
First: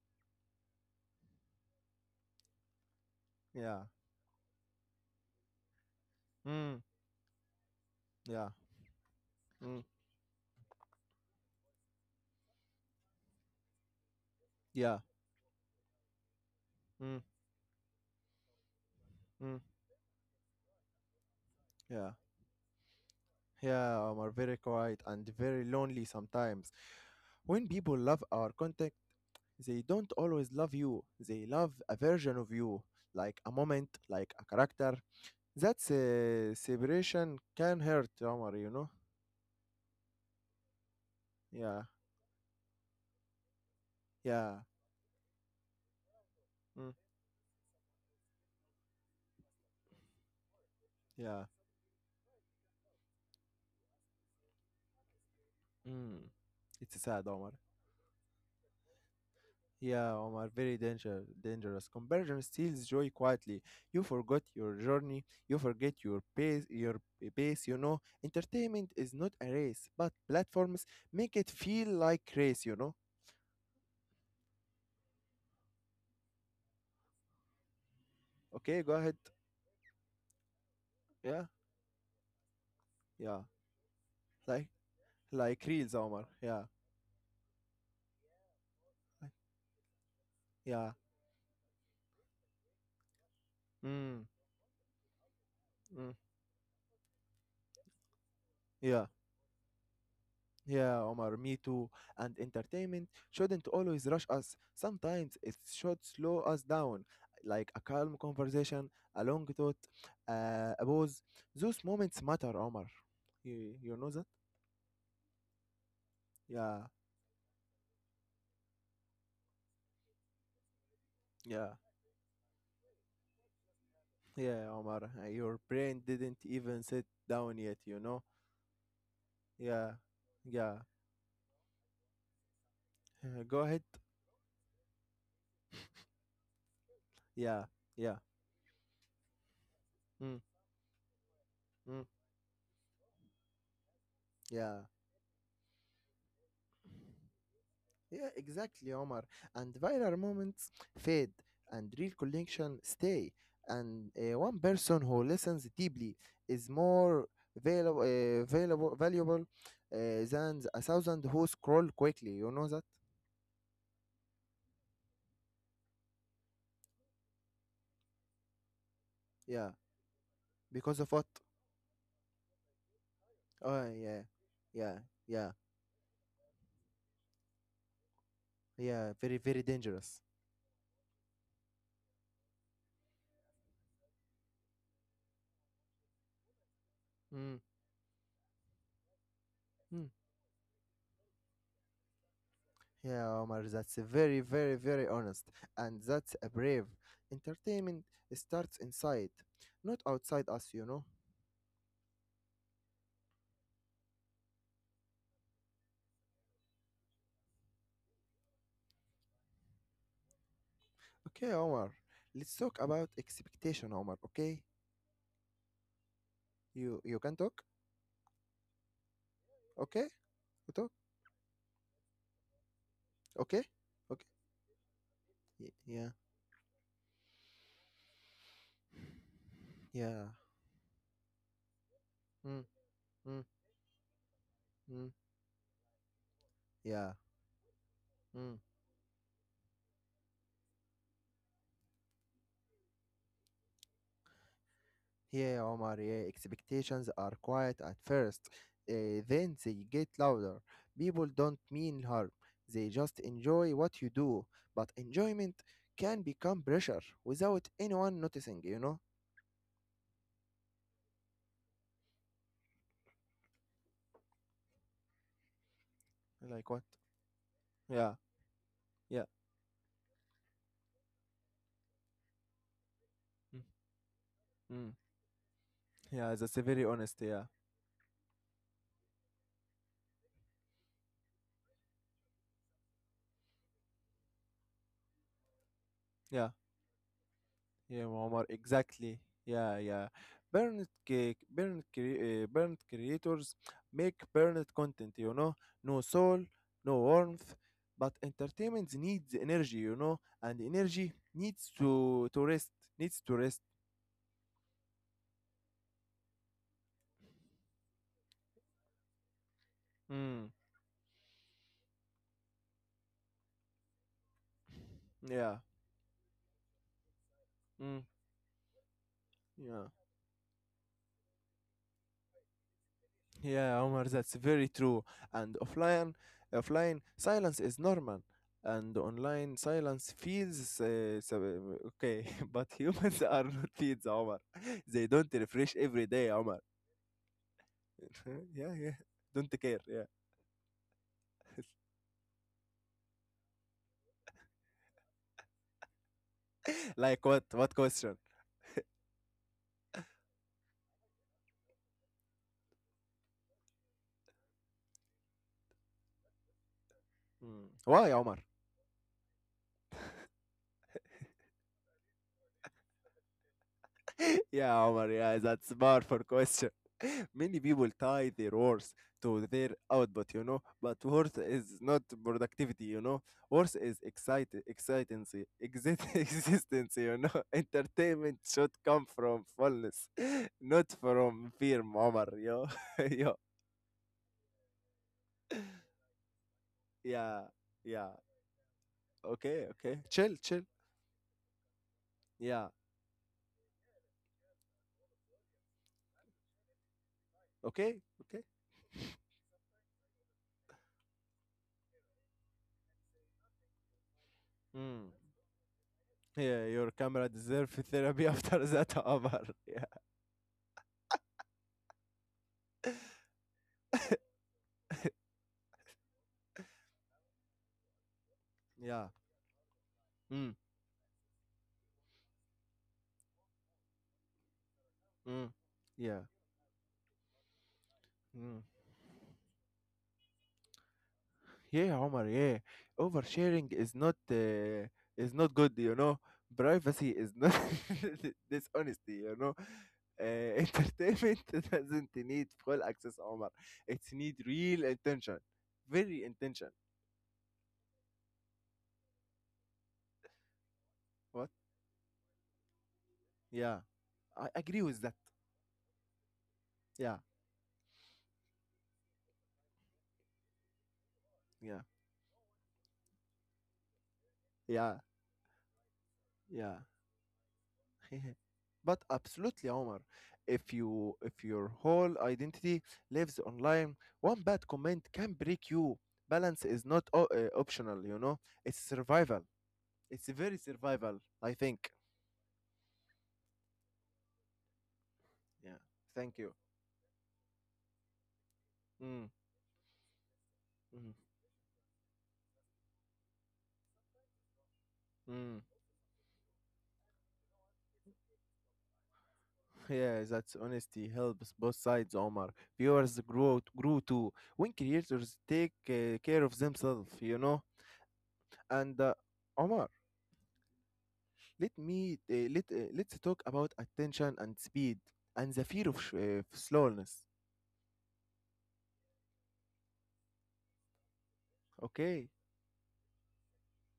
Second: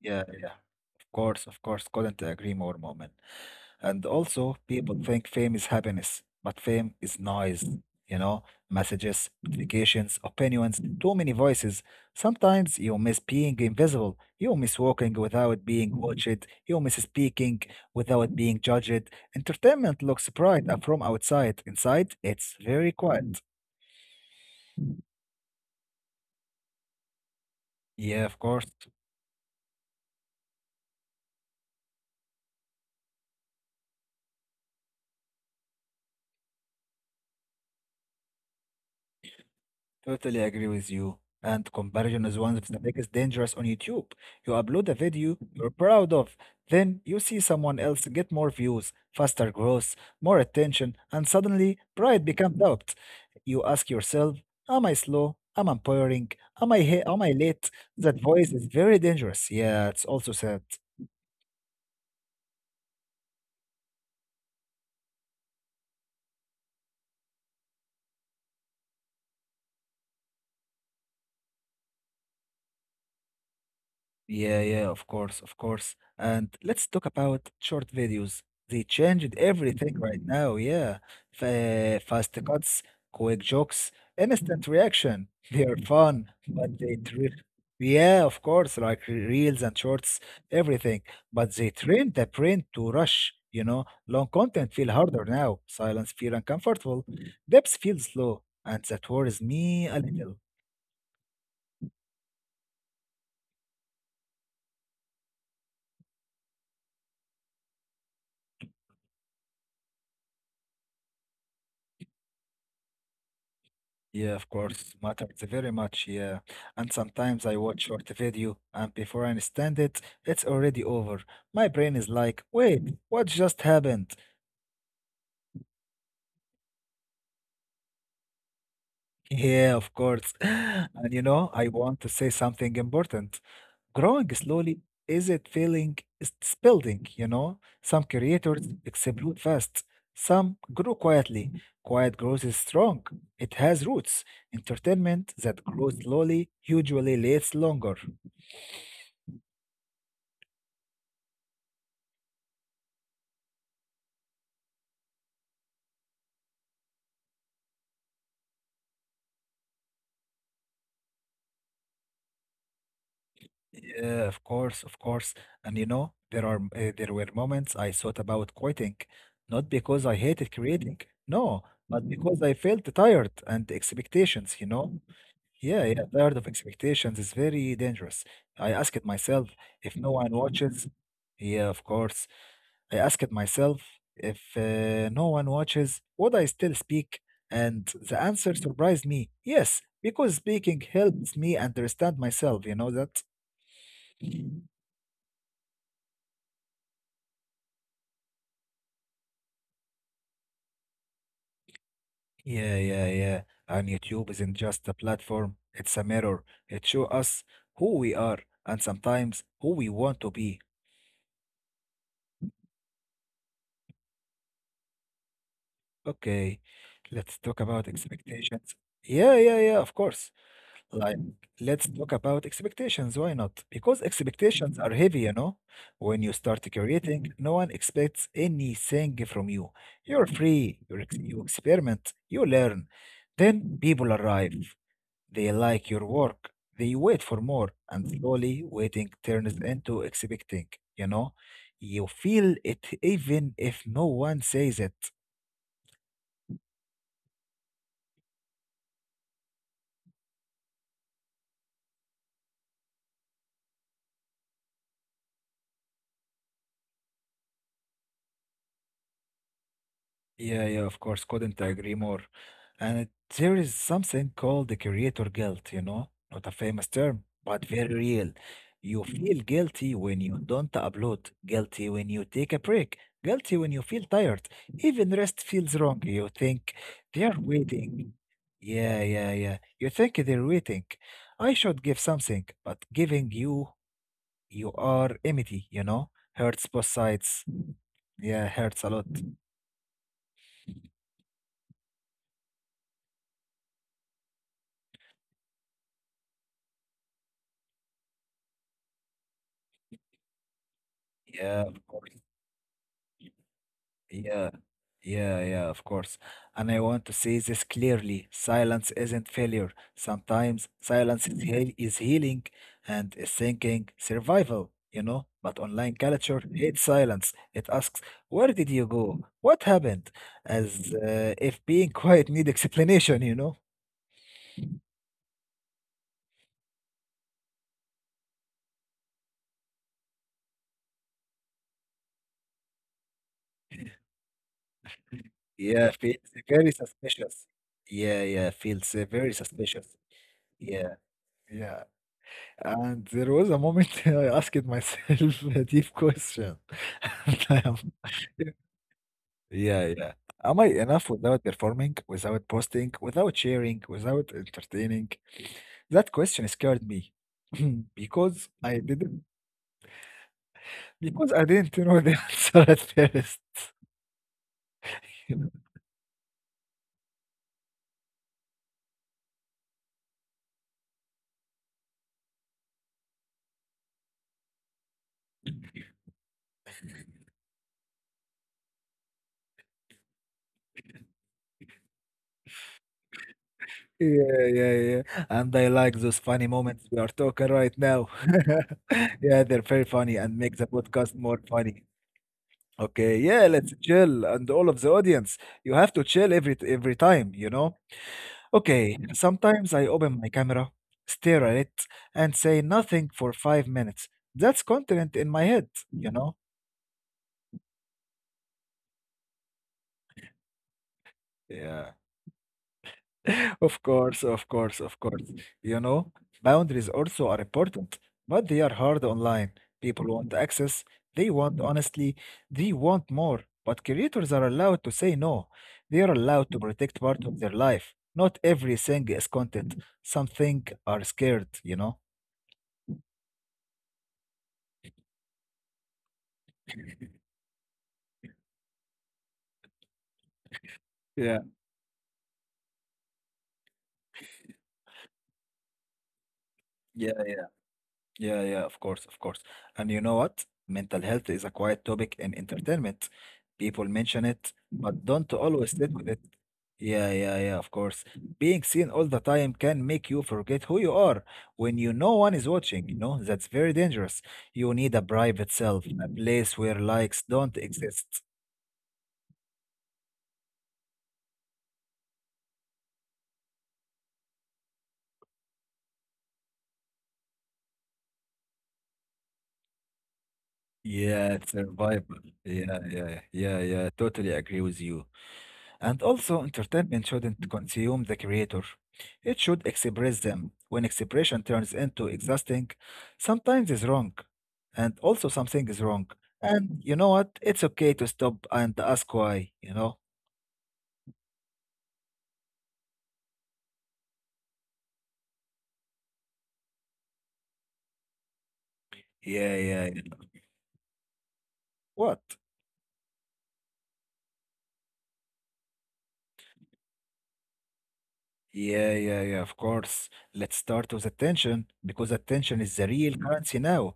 S1: Yeah, yeah. Of course, of course. Couldn't agree more, Moment.
S2: Yeah.
S1: And also, people think fame is happiness, but
S2: Mm.
S1: fame is noise, you know,
S2: Yeah.
S1: messages,
S2: Mm.
S1: notifications, opinions, too many voices. Sometimes you miss being invisible, you miss
S2: Yeah.
S1: walking without being watched, you miss
S2: Mm.
S1: speaking without being judged.
S2: Mm.
S1: Entertainment looks bright from outside,
S2: Yeah.
S1: inside, it's very quiet.
S2: Yeah, Omar, very quiet and very lonely sometimes. When people love
S1: Yeah, of
S2: our
S1: course.
S2: content, they don't always love you. They love a version of you, like a moment, like a character. That's a separation can hurt, Omar, you know?
S1: Totally agree with you. And
S2: Yeah,
S1: comparison is one of the biggest dangers on YouTube. You
S2: yeah,
S1: upload a video you're proud of,
S2: mm,
S1: then you see someone else get more views, faster growth, more attention, and
S2: yeah,
S1: suddenly pride becomes doubt. You ask yourself, am I slow? Am I
S2: mm.
S1: boring?
S2: It's sad, Omar.
S1: Am I late? That voice is very dangerous.
S2: Yeah,
S1: Yeah, it's
S2: Omar,
S1: also
S2: very
S1: sad.
S2: dangerous conversion steals joy quietly. You forgot your journey. You forget your pace. You know entertainment is not a race, but platforms make it feel like race. You know
S1: Yeah, yeah, of course, of course. And let's talk about short videos.
S2: okay,
S1: They
S2: go ahead.
S1: changed everything right now. Yeah.
S2: Yeah,
S1: Fast cuts,
S2: yeah,
S1: quick jokes,
S2: like
S1: instant reaction.
S2: like
S1: They are
S2: reels, Omar.
S1: fun,
S2: Yeah,
S1: but they trip. Yeah, of course, like reels and shorts,
S2: yeah,
S1: everything. But they train the brain to rush. You know,
S2: mm,
S1: long content feel harder now.
S2: mm,
S1: Silence feel uncomfortable. Depth feels slow, and
S2: yeah,
S1: that worries me a little.
S2: yeah, Omar. Me too. And entertainment shouldn't always rush us. Sometimes it should slow us down, like a calm conversation, a long thought, a pause. Those moments matter, Omar. You know that?
S1: Yeah, of course, matters very much. Yeah,
S2: Yeah,
S1: and sometimes I watch short video, and before I understand it, it's already over.
S2: yeah,
S1: My brain is like, "Wait, what just happened?"
S2: yeah, Omar. Your brain didn't even sit down yet. You know?
S1: Yeah, of
S2: Yeah,
S1: course.
S2: yeah.
S1: And you know, I want to say something important,
S2: Go ahead.
S1: growing slowly is it feeling it's building, you know.
S2: Yeah,
S1: Some
S2: yeah.
S1: creators explode fast,
S2: Mm,
S1: some grow quietly.
S2: mm,
S1: Quiet growth is strong, it has roots.
S2: yeah.
S1: Entertainment that grows slowly usually lasts longer.
S2: Yeah, exactly, Omar. And viral moments fade, and real connection stay. And one person who listens deeply is more valuable than a thousand who scroll quickly. You know that?
S1: Yeah, of course, of course. And you know, there were moments I thought about quitting, not
S2: Yeah.
S1: because I hated creating,
S2: Because of what?
S1: no, but because I felt tired and
S2: Oh, yeah,
S1: expectations, you
S2: yeah,
S1: know.
S2: yeah,
S1: Yeah, yeah, tired of expectations is very dangerous. I asked
S2: yeah. Very,
S1: myself
S2: very
S1: if no
S2: dangerous.
S1: one watches. Yeah, of course. I asked myself if no one watches, would I still speak?
S2: Mm.
S1: And the answer surprised me. Yes,
S2: Mm.
S1: because speaking helps me understand myself, you know that?
S2: Yeah, Omar. That's a very, very, very honest, and that's a brave. Entertainment starts inside, not outside us. You know.
S1: Yeah, yeah, yeah. And YouTube isn't just a platform, it's a mirror. It shows us who we are and sometimes who we want to be.
S2: Okay, Omar. Let's talk about expectation, Omar. Okay,
S1: Okay,
S2: you can
S1: let's talk
S2: talk.
S1: about expectations. Yeah, yeah, yeah, of
S2: Okay,
S1: course.
S2: you talk.
S1: Like, let's talk about expectations. Why
S2: Okay,
S1: not? Because
S2: okay.
S1: expectations are heavy, you know?
S2: Yeah,
S1: When you start creating, no one expects anything from you. You're
S2: yeah.
S1: free, you you experiment, you
S2: Mm,
S1: learn.
S2: mm,
S1: Then people arrive.
S2: mm.
S1: They like your work. They
S2: Yeah,
S1: wait for more, and
S2: mm.
S1: slowly waiting turns into expecting, you know? You feel it even if no one says it.
S2: Yeah, Omar. Yeah, expectations are quiet at first. Then they get louder. People don't mean harm. They just enjoy what you do. But enjoyment can become pressure without anyone noticing. You know,
S1: Yeah, yeah, of course, couldn't agree more. And there is something called the creator guilt, you know, not a
S2: like what?
S1: famous term, but very
S2: Yeah,
S1: real. You
S2: yeah.
S1: feel guilty when you don't upload, guilty when you take a break, guilty
S2: Mm,
S1: when you feel tired.
S2: mm.
S1: Even rest feels wrong. You
S2: Yeah, that's a
S1: think
S2: very honest.
S1: they're
S2: Yeah,
S1: waiting. Yeah, yeah, yeah. You think they're waiting. I should give something, but giving you, you are empty, you know?
S2: yeah.
S1: Hurts both sides.
S2: Yeah,
S1: Yeah,
S2: Omar,
S1: hurts a lot.
S2: exactly. Yeah, yeah. Burnet cake, burnet, burnet creators make burnet content. No soul, no warmth, but entertainment needs energy, you know, and energy
S1: Yeah,
S2: needs
S1: of course.
S2: to rest, needs to rest.
S1: Yeah, yeah, yeah, of course. And I want to say this clearly. Silence isn't failure.
S2: Mm.
S1: Sometimes silence is, heal is healing and is thinking survival, you know? But
S2: Yeah.
S1: online culture hates silence. It asks,
S2: Mm.
S1: where did you go? What
S2: Yeah.
S1: happened? As if being quiet need explanation, you know?
S2: Yeah, Omar, that's very true. And offline silence is normal, and online silence feels okay. But humans are not feeds, Omar. They don't refresh every
S1: Yeah,
S2: day,
S1: feels
S2: Omar.
S1: very suspicious. Yeah,
S2: yeah,
S1: yeah,
S2: yeah.
S1: feels
S2: Don't
S1: very
S2: care. Yeah.
S1: suspicious. Yeah, yeah. And there was a moment I asked myself a deep question.
S2: Like what? What
S1: And I
S2: question?
S1: am- yeah, yeah. Am I enough without performing, without posting, without sharing, without entertaining? That question scared me
S2: Mm. Why, Omar?
S1: because I didn't because I didn't know the answer at first.
S2: Yeah, Omar, yeah, that's bar for question. Many people tie their worth to their output, but worth is not productivity. Worth is excite excitancy, exist existence. Entertainment should come from fullness, not from fear, Omar, yo. Yo,
S1: Yeah, yeah, yeah. And I like those funny moments we are
S2: yeah,
S1: talking
S2: yeah.
S1: right now.
S2: Okay,
S1: Yeah,
S2: okay.
S1: they're very
S2: Chill, chill.
S1: funny and make the podcast more funny.
S2: Yeah,
S1: Okay, yeah, let's chill, and all of the audience, you have to chill every time, you know.
S2: okay, okay.
S1: Okay, sometimes I open my camera, stare at it, and say nothing for 5 minutes. That's
S2: Mm.
S1: content in my head, you know.
S2: Yeah, your camera deserves therapy after that, Omar. Yeah,
S1: Yeah. Of course, of course, of course. You know, boundaries also are important, but they are
S2: yeah.
S1: hard online. People want
S2: Mm.
S1: access, they want honestly, they want more. But creators are allowed to say
S2: Mm.
S1: no. They are
S2: Yeah.
S1: allowed to protect part of their life. Not
S2: Mm.
S1: everything is content. Some things are scared, you
S2: Yeah,
S1: know?
S2: Omar, yeah. Oversharing is not good. Privacy is not dishonesty. Entertainment
S1: Yeah,
S2: doesn't need full access, Omar. It need real intention, very intention.
S1: yeah, yeah. Yeah, yeah, of course, of course. And you know what? Mental health
S2: What?
S1: is a quiet topic in entertainment.
S2: Yeah,
S1: People mention
S2: I
S1: it,
S2: agree with
S1: but
S2: that.
S1: don't always sit with it. Yeah,
S2: Yeah,
S1: yeah, yeah, of course. Being seen all the time can make you forget who you are
S2: yeah,
S1: when you no one is watching, you know? That's very dangerous. You
S2: yeah,
S1: need a private self, a place
S2: yeah.
S1: where likes don't exist.
S2: But absolutely, Omar, if your whole identity lives online, one bad comment can break you. Balance is not optional. It's survival. It's very survival,
S1: Yeah,
S2: I think.
S1: survival. Yeah, yeah, yeah, yeah. Totally agree with you.
S2: Yeah.
S1: And
S2: Thank
S1: also,
S2: you.
S1: entertainment shouldn't consume the creator.
S2: Mm.
S1: It should express them. When
S2: Mm.
S1: expression turns into exhausting, sometimes is wrong. And also
S2: Mm.
S1: something is wrong. And you know what? It's okay to stop and ask why, you know?
S2: Yeah, that's honesty helps both sides, Omar. Viewers grow grew too when creators take care of themselves. And
S1: Yeah,
S2: Omar.
S1: yeah, yeah.
S2: Let me
S1: What?
S2: let let's talk about attention and speed and the fear of slowness.
S1: Yeah, yeah, yeah, of course. Let's start with attention because
S2: Okay,
S1: attention is the real currency now.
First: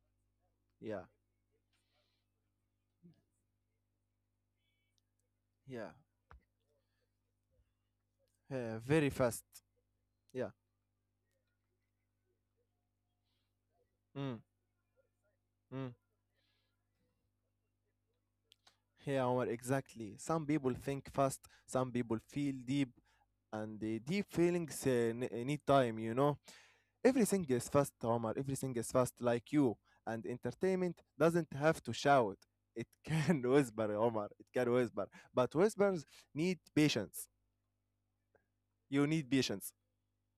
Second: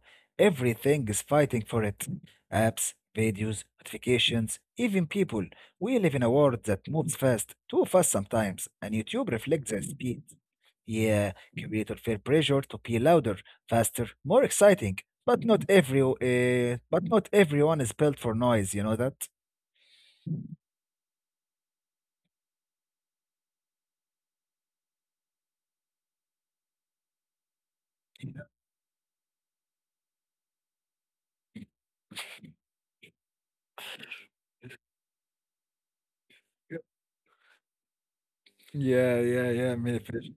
S2: yeah,
S1: Everything is fighting for it. Apps, videos, notifications, even people.
S2: yeah,
S1: We live in a world that moves fast, too fast sometimes, and
S2: Very
S1: YouTube
S2: fast.
S1: reflects that speed.
S2: Yeah,
S1: Yeah, creators feel pressure to be louder, faster,
S2: mm,
S1: more exciting. But
S2: mm.
S1: not everyone is built for noise. You know
S2: Yeah,
S1: that.
S2: Omar, exactly. Some people think fast, some people feel deep, and the deep feelings need time. You know, everything is fast, Omar. Everything is fast, like you. And entertainment doesn't have to shout. It can whisper, Omar. It can whisper, but whispers need patience. You
S1: Yeah,
S2: need
S1: yeah,
S2: patience.
S1: yeah, me fish.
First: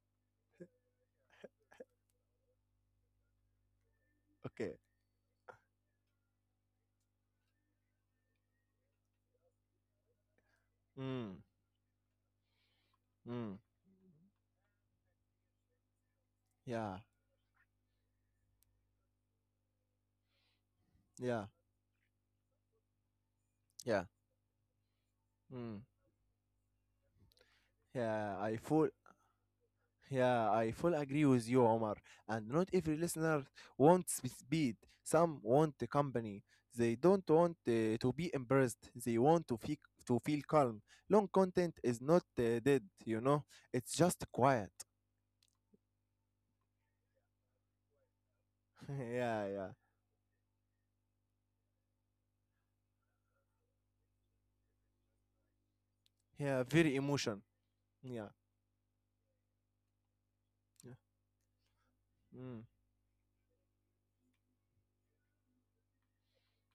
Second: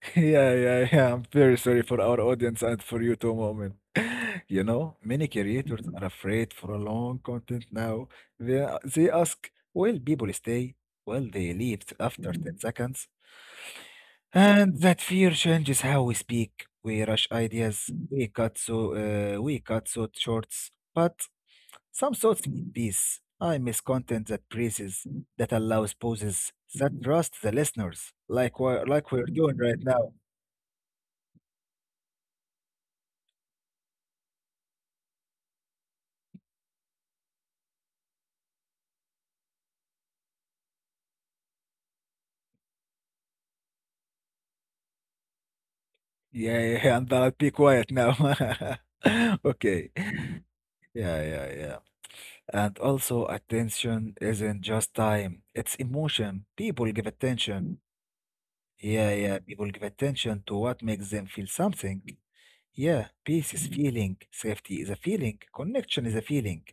S1: Yeah, yeah, yeah. I'm very sorry for our audience and for you too, moment. You
S2: Okay.
S1: know, many creators are afraid for a long content now. They they ask, will people stay? Will
S2: Mm.
S1: they leave after 10 seconds?
S2: Mm.
S1: And that fear changes how we speak. We
S2: Yeah.
S1: rush ideas. We cut so shorts. But
S2: Yeah.
S1: some souls need peace. I miss
S2: Yeah.
S1: content that praises, that
S2: Mm.
S1: allows pauses, that trusts the listeners,
S2: Yeah. I full.
S1: like we're doing right now.
S2: Yeah. I full agree with you, Omar. And not every listener wants speed. Some want the company. They don't want to be embarrassed. They want to feel calm. Long content is not dead. You know. It's just quiet.
S1: Yeah, yeah, and I'll be quiet now.
S2: Yeah. Yeah.
S1: Okay. Yeah, yeah, yeah. And also, attention isn't just time, it's emotion.
S2: Yeah.
S1: People
S2: Very
S1: give
S2: emotion.
S1: attention.
S2: Yeah.
S1: Yeah, yeah, people give attention to what
S2: Yeah.
S1: makes them feel something.
S2: Mm.
S1: Yeah, peace is feeling, safety is a feeling, connection is a feeling,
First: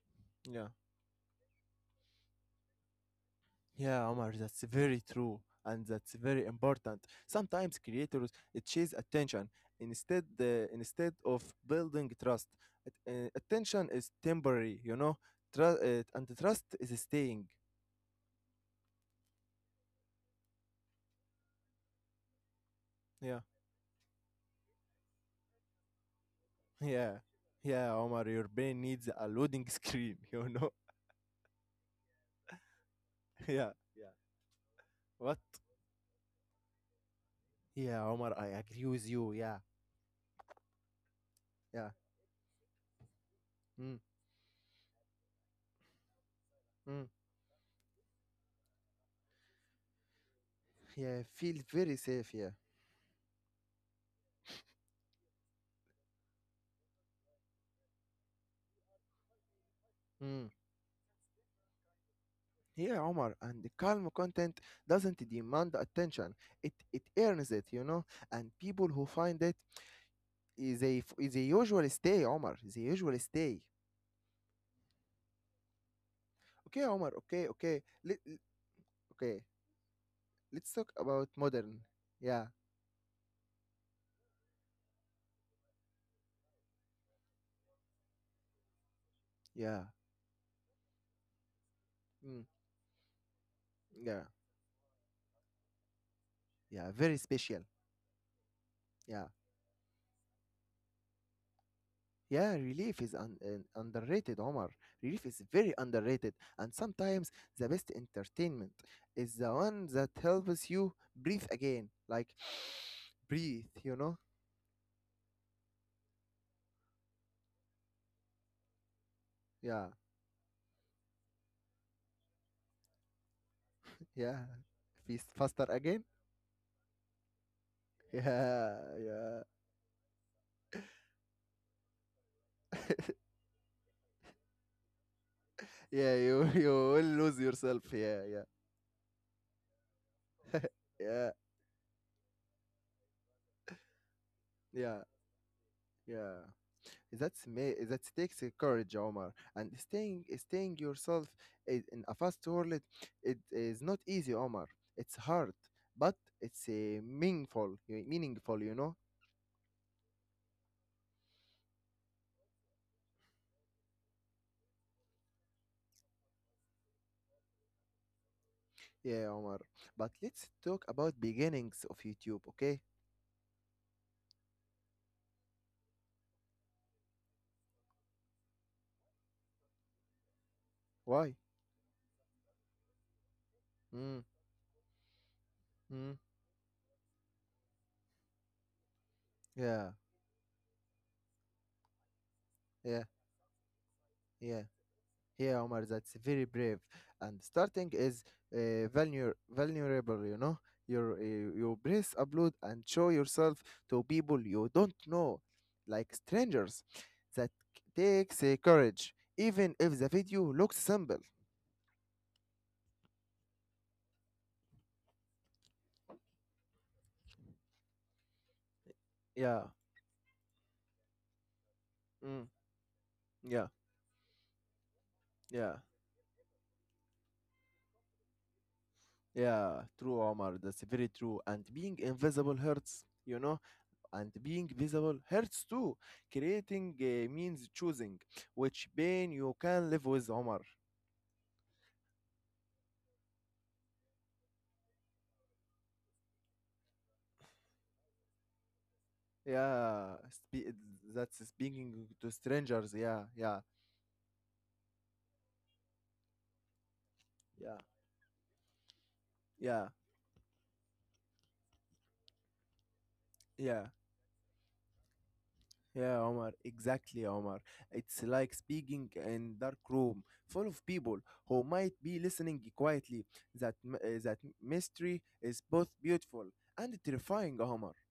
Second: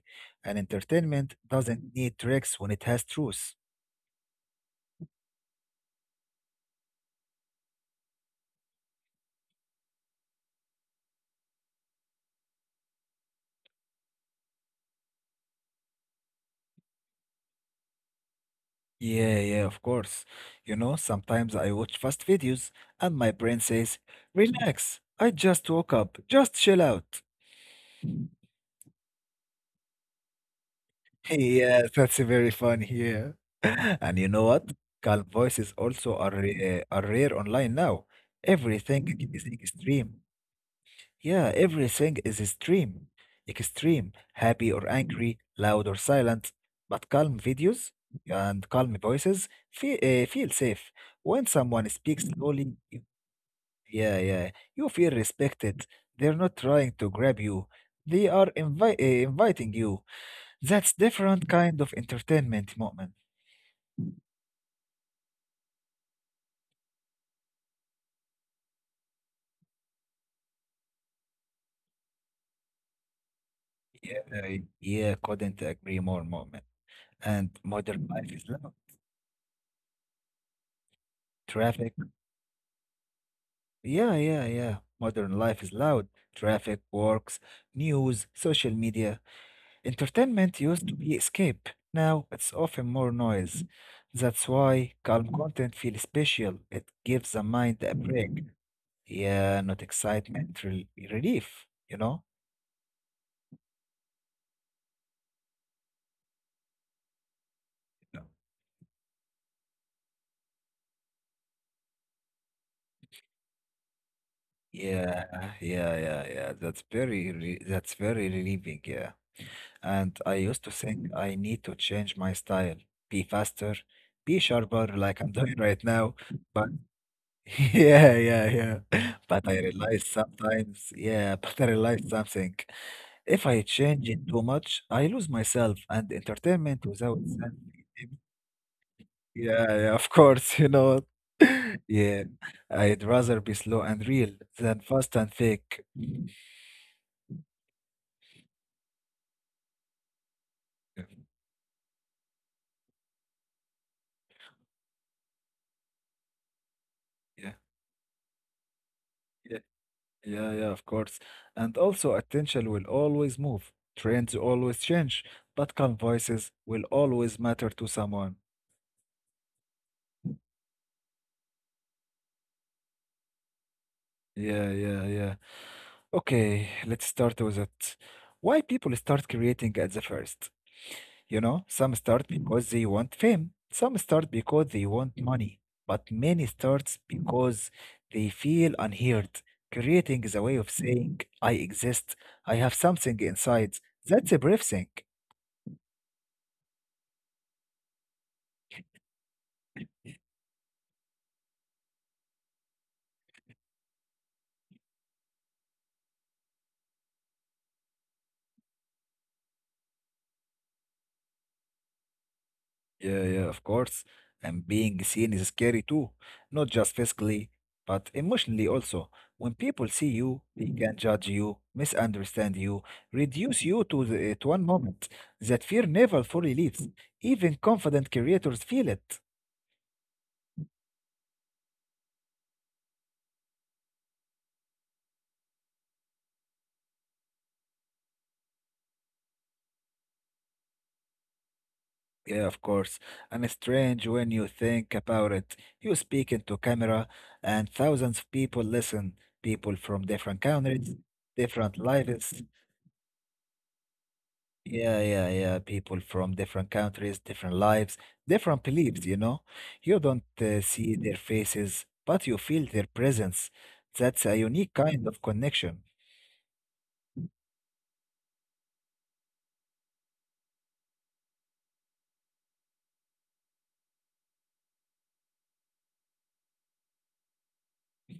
S1: and
S2: Yeah.
S1: entertainment doesn't need tricks when it has truth.
S2: Yeah, Omar, that's very true, and that's very important. Sometimes creators chase attention instead uh, instead of building trust. Attention is temporary, and the trust is staying.
S1: Yeah, yeah, of course. You know, sometimes I watch fast videos and my
S2: Yeah,
S1: brain says, relax, I just woke up, just chill
S2: yeah,
S1: out.
S2: yeah, Omar, your brain needs a loading screen, you know.
S1: Yeah, that's very funny. Yeah.
S2: Yeah, yeah.
S1: And you know what? Calm
S2: What?
S1: voices also are rare online
S2: Yeah,
S1: now.
S2: Omar, I agree with
S1: Everything
S2: you.
S1: is
S2: Yeah,
S1: extreme. Yeah,
S2: yeah.
S1: everything is extreme.
S2: Mm,
S1: Extreme, happy or angry, loud or silent. But
S2: mm.
S1: calm videos and calm voices feel safe.
S2: Yeah,
S1: When
S2: feel
S1: someone
S2: very
S1: speaks
S2: safe. Yeah.
S1: slowly, yeah, yeah, you feel respected. They're not trying to grab you. They are inviting you.
S2: Mm.
S1: That's different kind of entertainment,
S2: Yeah,
S1: moment.
S2: Omar, and the calm content doesn't demand attention. It earns it. And people who find it, they usually stay, Omar. They usually stay.
S1: Yeah, yeah, couldn't agree more, moment.
S2: Okay, Omar.
S1: And
S2: Okay, okay.
S1: modern
S2: Let,
S1: life
S2: l-
S1: is loud.
S2: okay. Let's talk about modern.
S1: Traffic.
S2: Yeah,
S1: Yeah, yeah, yeah. Modern life is loud. Traffic, works, news, social media.
S2: yeah,
S1: Entertainment used to be escape. Now
S2: mm,
S1: it's often more noise.
S2: yeah,
S1: That's why calm content feels special. It
S2: yeah. Very
S1: gives the
S2: special.
S1: mind a break.
S2: Yeah,
S1: Yeah, not excitement, relief, you know?
S2: yeah. Relief is underrated, Omar. Relief is very underrated, and sometimes the best entertainment is the one that helps you breathe again. Like breathe, you know?
S1: Yeah, yeah, yeah, yeah. That's very relieving. Yeah.
S2: Yeah,
S1: And I used to think I need to change my style, be faster, be
S2: yeah.
S1: sharper, like
S2: Please
S1: I'm doing
S2: faster
S1: right
S2: again.
S1: now. But yeah, yeah, yeah.
S2: Yeah,
S1: But
S2: yeah,
S1: I realized sometimes, yeah, but I realized something. If I change it too much, I lose myself and
S2: yeah. You you
S1: entertainment
S2: will
S1: without
S2: lose
S1: self.
S2: yourself. Yeah, yeah,
S1: Yeah, yeah, of course, you know what?
S2: yeah,
S1: Yeah, I'd rather be slow and real than
S2: yeah,
S1: fast and fake.
S2: yeah. That's me. That takes a courage, Omar. And staying
S1: Yeah,
S2: yourself in a fast world, it is not easy, Omar. It's hard, but it's
S1: yeah,
S2: meaningful. Meaningful.
S1: yeah, yeah, yeah, of course. And also, attention will always move, trends always change, but calm voices will always matter to someone.
S2: Yeah, Omar. But let's talk about beginnings of YouTube, okay?
S1: Yeah, yeah, yeah. Okay, let's start with it. Why people start creating at the first?
S2: Why?
S1: You know, some start because they want fame, some
S2: Mm,
S1: start because they want money, but
S2: mm,
S1: many starts because they feel unheard.
S2: yeah,
S1: Creating is a way of saying, I exist, I have
S2: yeah.
S1: something inside. That's a brave
S2: Yeah,
S1: thing.
S2: yeah, Omar, that's very brave. And starting is vulner- vulnerable, you know. Your brace upload and show yourself to people you don't know, like strangers. That takes courage, even if the video looks simple.
S1: Yeah, yeah, of course. And being seen is scary too, not just physically, but emotionally also. When
S2: Yeah,
S1: people see you, they can judge you, misunderstand
S2: mm,
S1: you, reduce
S2: yeah,
S1: you to one moment. That fear
S2: yeah,
S1: never fully leaves. Even confident creators feel it.
S2: yeah. True, Omar. That's very true. And being invisible hurts. And being visible hurts too. Creating means choosing which pain you can live with, Omar.
S1: Yeah, of course. And it's strange when you think about it. You speak into camera, and thousands of people listen. People from
S2: Yeah,
S1: different
S2: spe
S1: countries,
S2: that's
S1: different
S2: speaking to
S1: lives.
S2: strangers. Yeah, yeah,
S1: Yeah, yeah, yeah. People from different countries, different
S2: yeah,
S1: lives, different beliefs, you know.
S2: yeah,
S1: You don't see their faces, but you feel their presence.
S2: yeah,
S1: That's a unique kind of connection.
S2: yeah, Omar. Exactly, Omar. It's like speaking in dark room full of people who might be listening quietly. That mystery is both beautiful and terrifying, Omar.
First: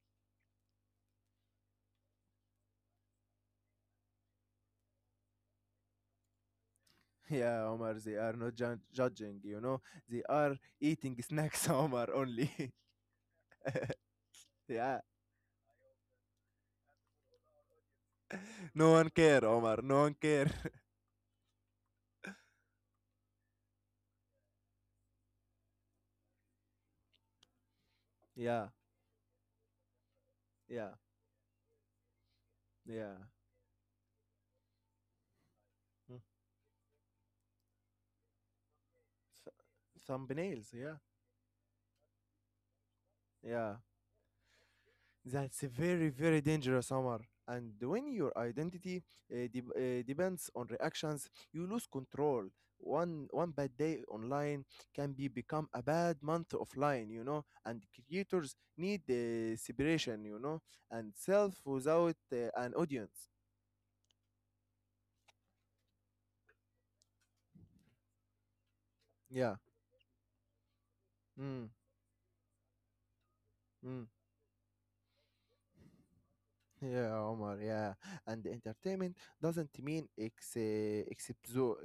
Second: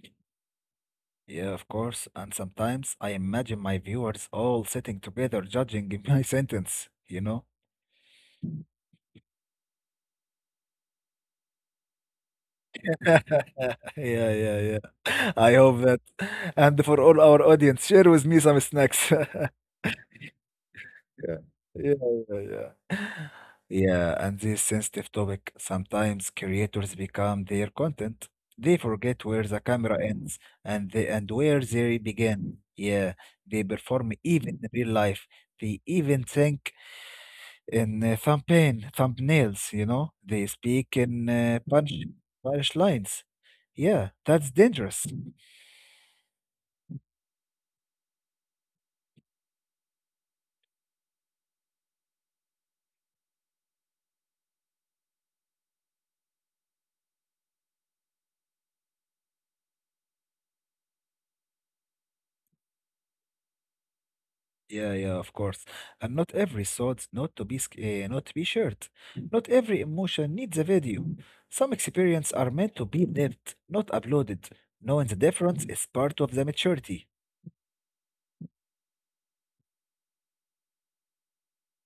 S1: Yeah, of course. And sometimes I imagine my viewers all sitting together judging my sentence, you know?
S2: Yeah, Omar. They are not judging. You know, they are eating snacks, Omar. Only.
S1: Yeah, yeah, yeah.
S2: Yeah.
S1: I hope that. And for all our audience, share with me some
S2: No
S1: snacks.
S2: one care, Omar. No one care.
S1: Yeah, yeah, yeah, yeah. Yeah, and this sensitive topic, sometimes creators become their content.
S2: Yeah,
S1: They forget where the camera ends and
S2: yeah,
S1: they, and where they begin. Yeah,
S2: yeah.
S1: they perform even in real life. They even think in thumbnail,
S2: Th-
S1: thumbnails, they
S2: thumbnails,
S1: speak
S2: yeah.
S1: in punch lines.
S2: Yeah.
S1: Yeah, that's dangerous.
S2: That's very, very dangerous, Omar. And when your identity de depends on reactions, you lose control. One bad day online can be become a bad month offline. And creators need the separation, and self without an audience.
S1: Yeah, yeah, of course. And not every thought, not to be shared. Not
S2: Yeah.
S1: every emotion needs a video.
S2: Mm,
S1: Some experiences are meant to be lived, not
S2: mm.
S1: uploaded. Knowing the difference is part of the maturity.
S2: Yeah, Omar. Yeah. And entertainment doesn't mean ex- uh, exposure,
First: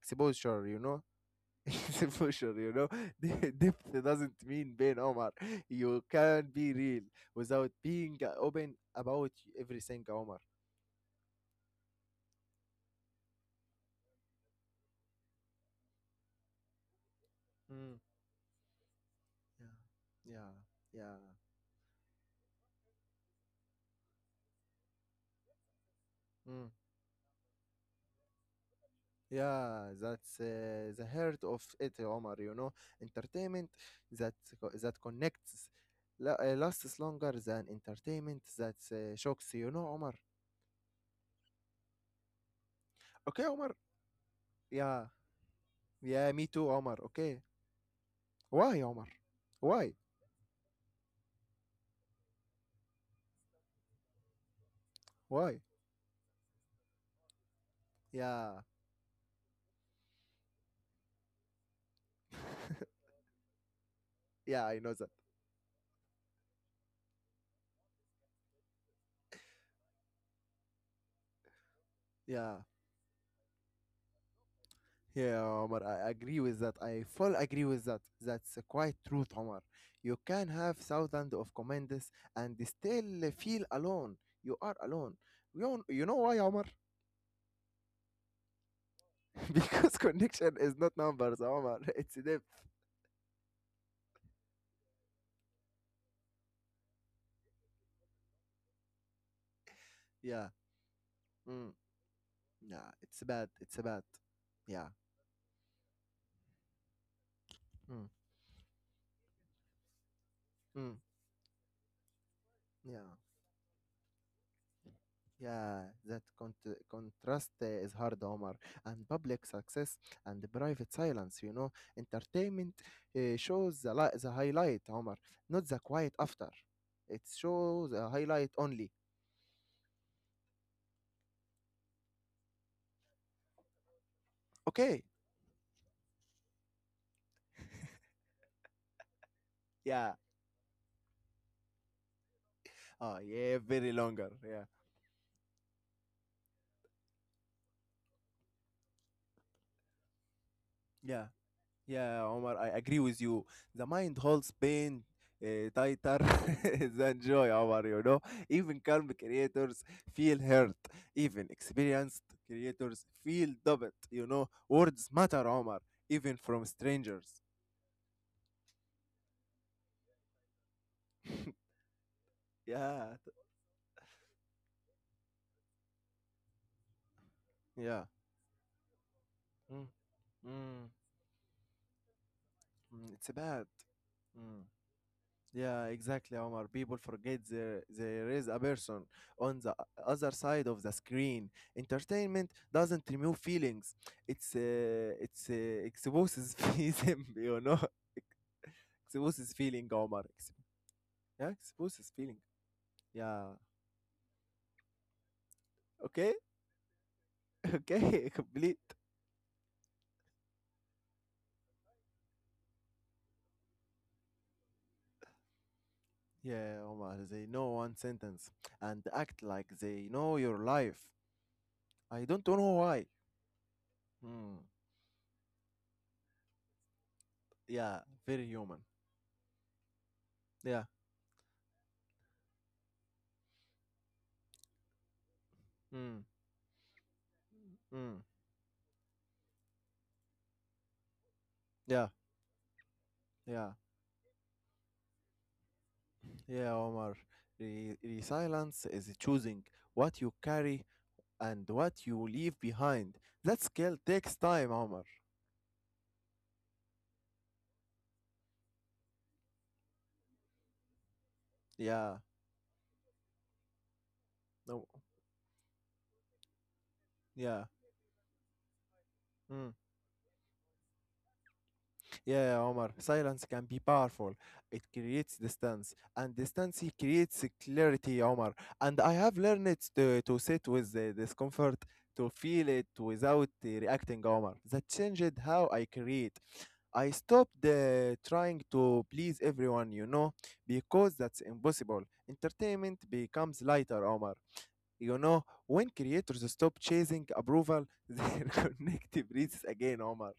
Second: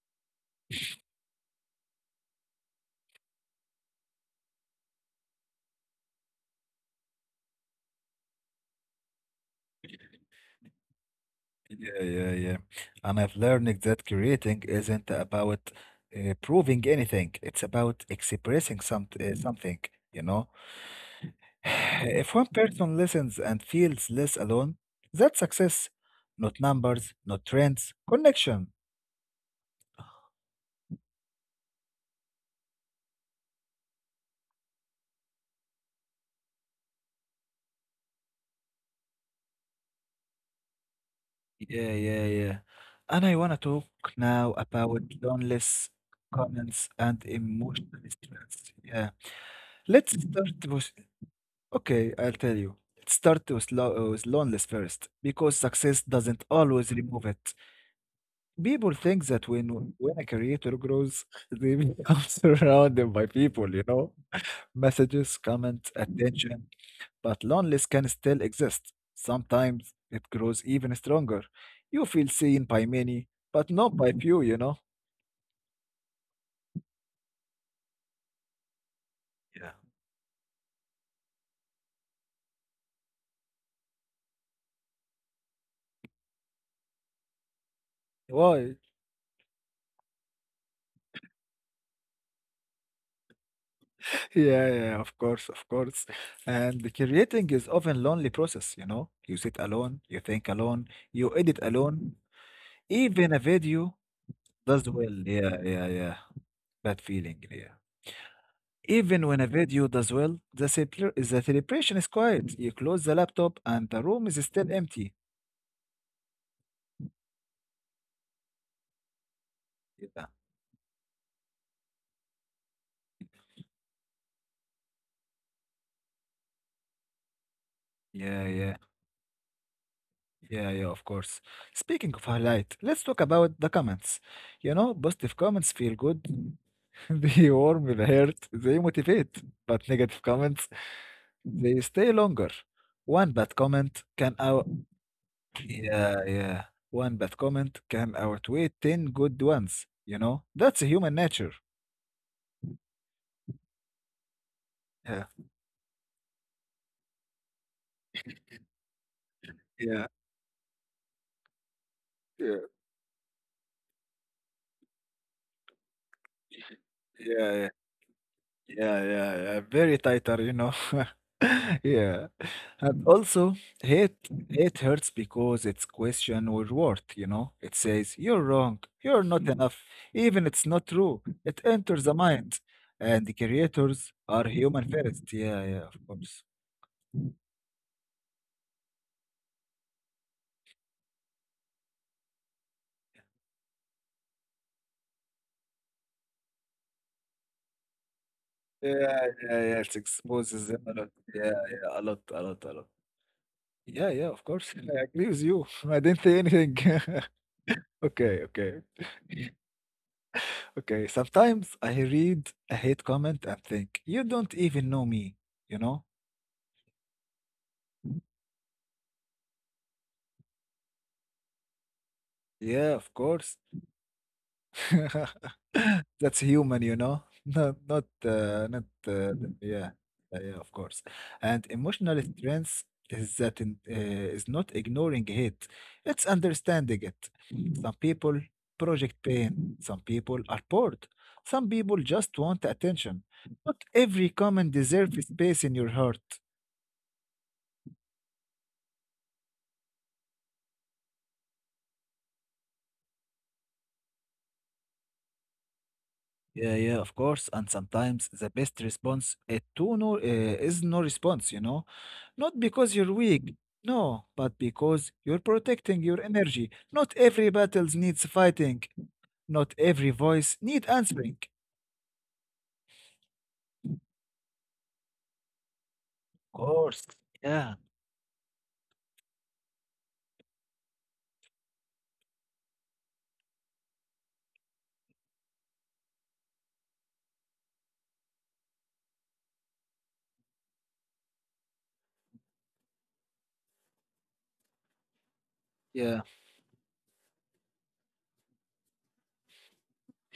S2: exposure, you know It's emotional. Depth doesn't mean being Omar. You can't be real without being open about everything, Omar.
S1: Yeah, yeah, yeah. And I've learned that creating isn't about proving anything. It's
S2: Mm.
S1: about expressing something, you know.
S2: Yeah, yeah, yeah.
S1: If one person listens and feels less alone, that's success. Not
S2: Mm.
S1: numbers, not trends, connection.
S2: Yeah, that's the heart of it, Omar. Entertainment that that connects lasts longer than entertainment that shocks, Omar.
S1: Yeah, yeah, yeah. And I
S2: Okay,
S1: want to
S2: Omar.
S1: talk now about
S2: Yeah,
S1: loneliness,
S2: yeah, me too,
S1: comments,
S2: Omar.
S1: and
S2: Okay.
S1: emotional stress.
S2: Why, Omar?
S1: Yeah.
S2: Why?
S1: Let's start with Okay, I'll tell you. Start with, with loneliness first, because
S2: Why?
S1: success doesn't always remove it.
S2: Yeah.
S1: People think that when a creator grows, they become surrounded by people,
S2: Yeah, I know that.
S1: messages, comments, attention. But loneliness can still exist. Sometimes it grows even stronger. You feel
S2: Yeah,
S1: seen by many, but not by few.
S2: yeah, Omar, I agree with that. I full agree with that. That's quite truth, Omar.
S1: Yeah.
S2: You can have thousands of commanders and still feel alone. You are alone. You know why, Omar?
S1: Why?
S2: Because connection is not numbers, Omar. It's depth.
S1: Yeah, yeah, of course, of course. And the creating is often lonely process, you know. You sit alone, you
S2: Yeah.
S1: think alone, you edit
S2: Mm.
S1: alone.
S2: Yeah, it's
S1: Even a
S2: bad. It's
S1: video
S2: bad.
S1: does
S2: Yeah.
S1: well. Yeah, yeah, yeah. Bad feeling, yeah.
S2: Mm.
S1: Even when a video does well, the
S2: Mm.
S1: celebra- the celebration is quiet. You close
S2: Yeah.
S1: the laptop and the room is still empty.
S2: Yeah, that contrast is hard, Omar. And public success
S1: Yeah,
S2: and the private silence, entertainment shows the highlight, Omar, not the quiet after. It shows the
S1: yeah,
S2: highlight
S1: yeah,
S2: only.
S1: yeah, yeah, of course. Speaking of highlight, let's talk about the comments. You know,
S2: Okay.
S1: positive comments feel good. They warm the heart, they motivate, but
S2: Yeah.
S1: negative comments, they stay longer.
S2: Oh,
S1: One bad
S2: yeah, very
S1: comment
S2: longer.
S1: can
S2: Yeah.
S1: out Yeah, yeah. One bad comment can outweigh 10 good ones, you know? That's human
S2: Yeah.
S1: nature.
S2: Yeah, Omar, I agree with you. The mind holds pain
S1: Yeah,
S2: tighter than joy, Omar. Even calm creators
S1: yeah,
S2: feel hurt. Even experienced
S1: yeah,
S2: creators feel doubt. Words matter, Omar, even from strangers.
S1: yeah, yeah, yeah, yeah. Very tighter, you know. Yeah. And
S2: Yeah,
S1: also, hate hate hurts because it's question or worth, you know. It
S2: yeah.
S1: says, you're wrong, you're not enough,
S2: Mm,
S1: even it's not
S2: mm,
S1: true. It enters the mind.
S2: mm,
S1: And
S2: it's
S1: the
S2: bad.
S1: creators are
S2: Mm.
S1: human first. Yeah, yeah,
S2: Yeah,
S1: of
S2: exactly,
S1: course.
S2: Omar. People
S1: Yeah,
S2: forget there is a person on the other side of the screen. Entertainment doesn't remove feelings. It's exposes them.
S1: yeah,
S2: Exposes
S1: yeah.
S2: feeling,
S1: It
S2: Omar.
S1: exposes them a lot. Yeah,
S2: Yeah,
S1: yeah, a
S2: exposes
S1: lot,
S2: feeling.
S1: a lot, a lot.
S2: Yeah.
S1: Yeah, yeah, of course. I agree with you.
S2: Okay.
S1: I didn't say anything.
S2: Okay. Complete.
S1: Okay, okay. Okay, sometimes I read a hate comment and think, you don't even know me, you know?
S2: Yeah, Omar. They know one sentence and act like they know your life. I don't know why.
S1: Yeah, of course.
S2: Hmm.
S1: That's human. Not
S2: Yeah.
S1: not
S2: Very human.
S1: uh, not uh, th- yeah yeah, yeah,
S2: Yeah.
S1: of course. And emotional strength is not ignoring hate;
S2: Hmm.
S1: it's understanding it. Some
S2: Hmm.
S1: people project pain. Some people are bored. Some people
S2: Yeah.
S1: just want attention.
S2: Yeah.
S1: Not every comment deserves space in your heart.
S2: Yeah, Omar. Resilience is choosing what you carry and what you leave behind. That skill takes time, Omar.
S1: Yeah, yeah, of course. And sometimes the best response to no is no response.
S2: Yeah.
S1: Not because you're weak, no, but
S2: No.
S1: because you're protecting your energy. Not every
S2: Yeah.
S1: battle needs fighting.
S2: Mm.
S1: Not every voice need answering.
S2: Yeah, Omar. Silence can be powerful. It creates distance, and
S1: Of
S2: distance
S1: course.
S2: creates
S1: Yeah.
S2: clarity, Omar. And I have learned it to sit with the discomfort, to feel it without reacting, Omar. That changed how I create. I stopped trying to please everyone, because that's impossible. Entertainment becomes lighter, Omar. You know, when
S1: Yeah.
S2: creators stop chasing approval, their connective reaches again, Omar.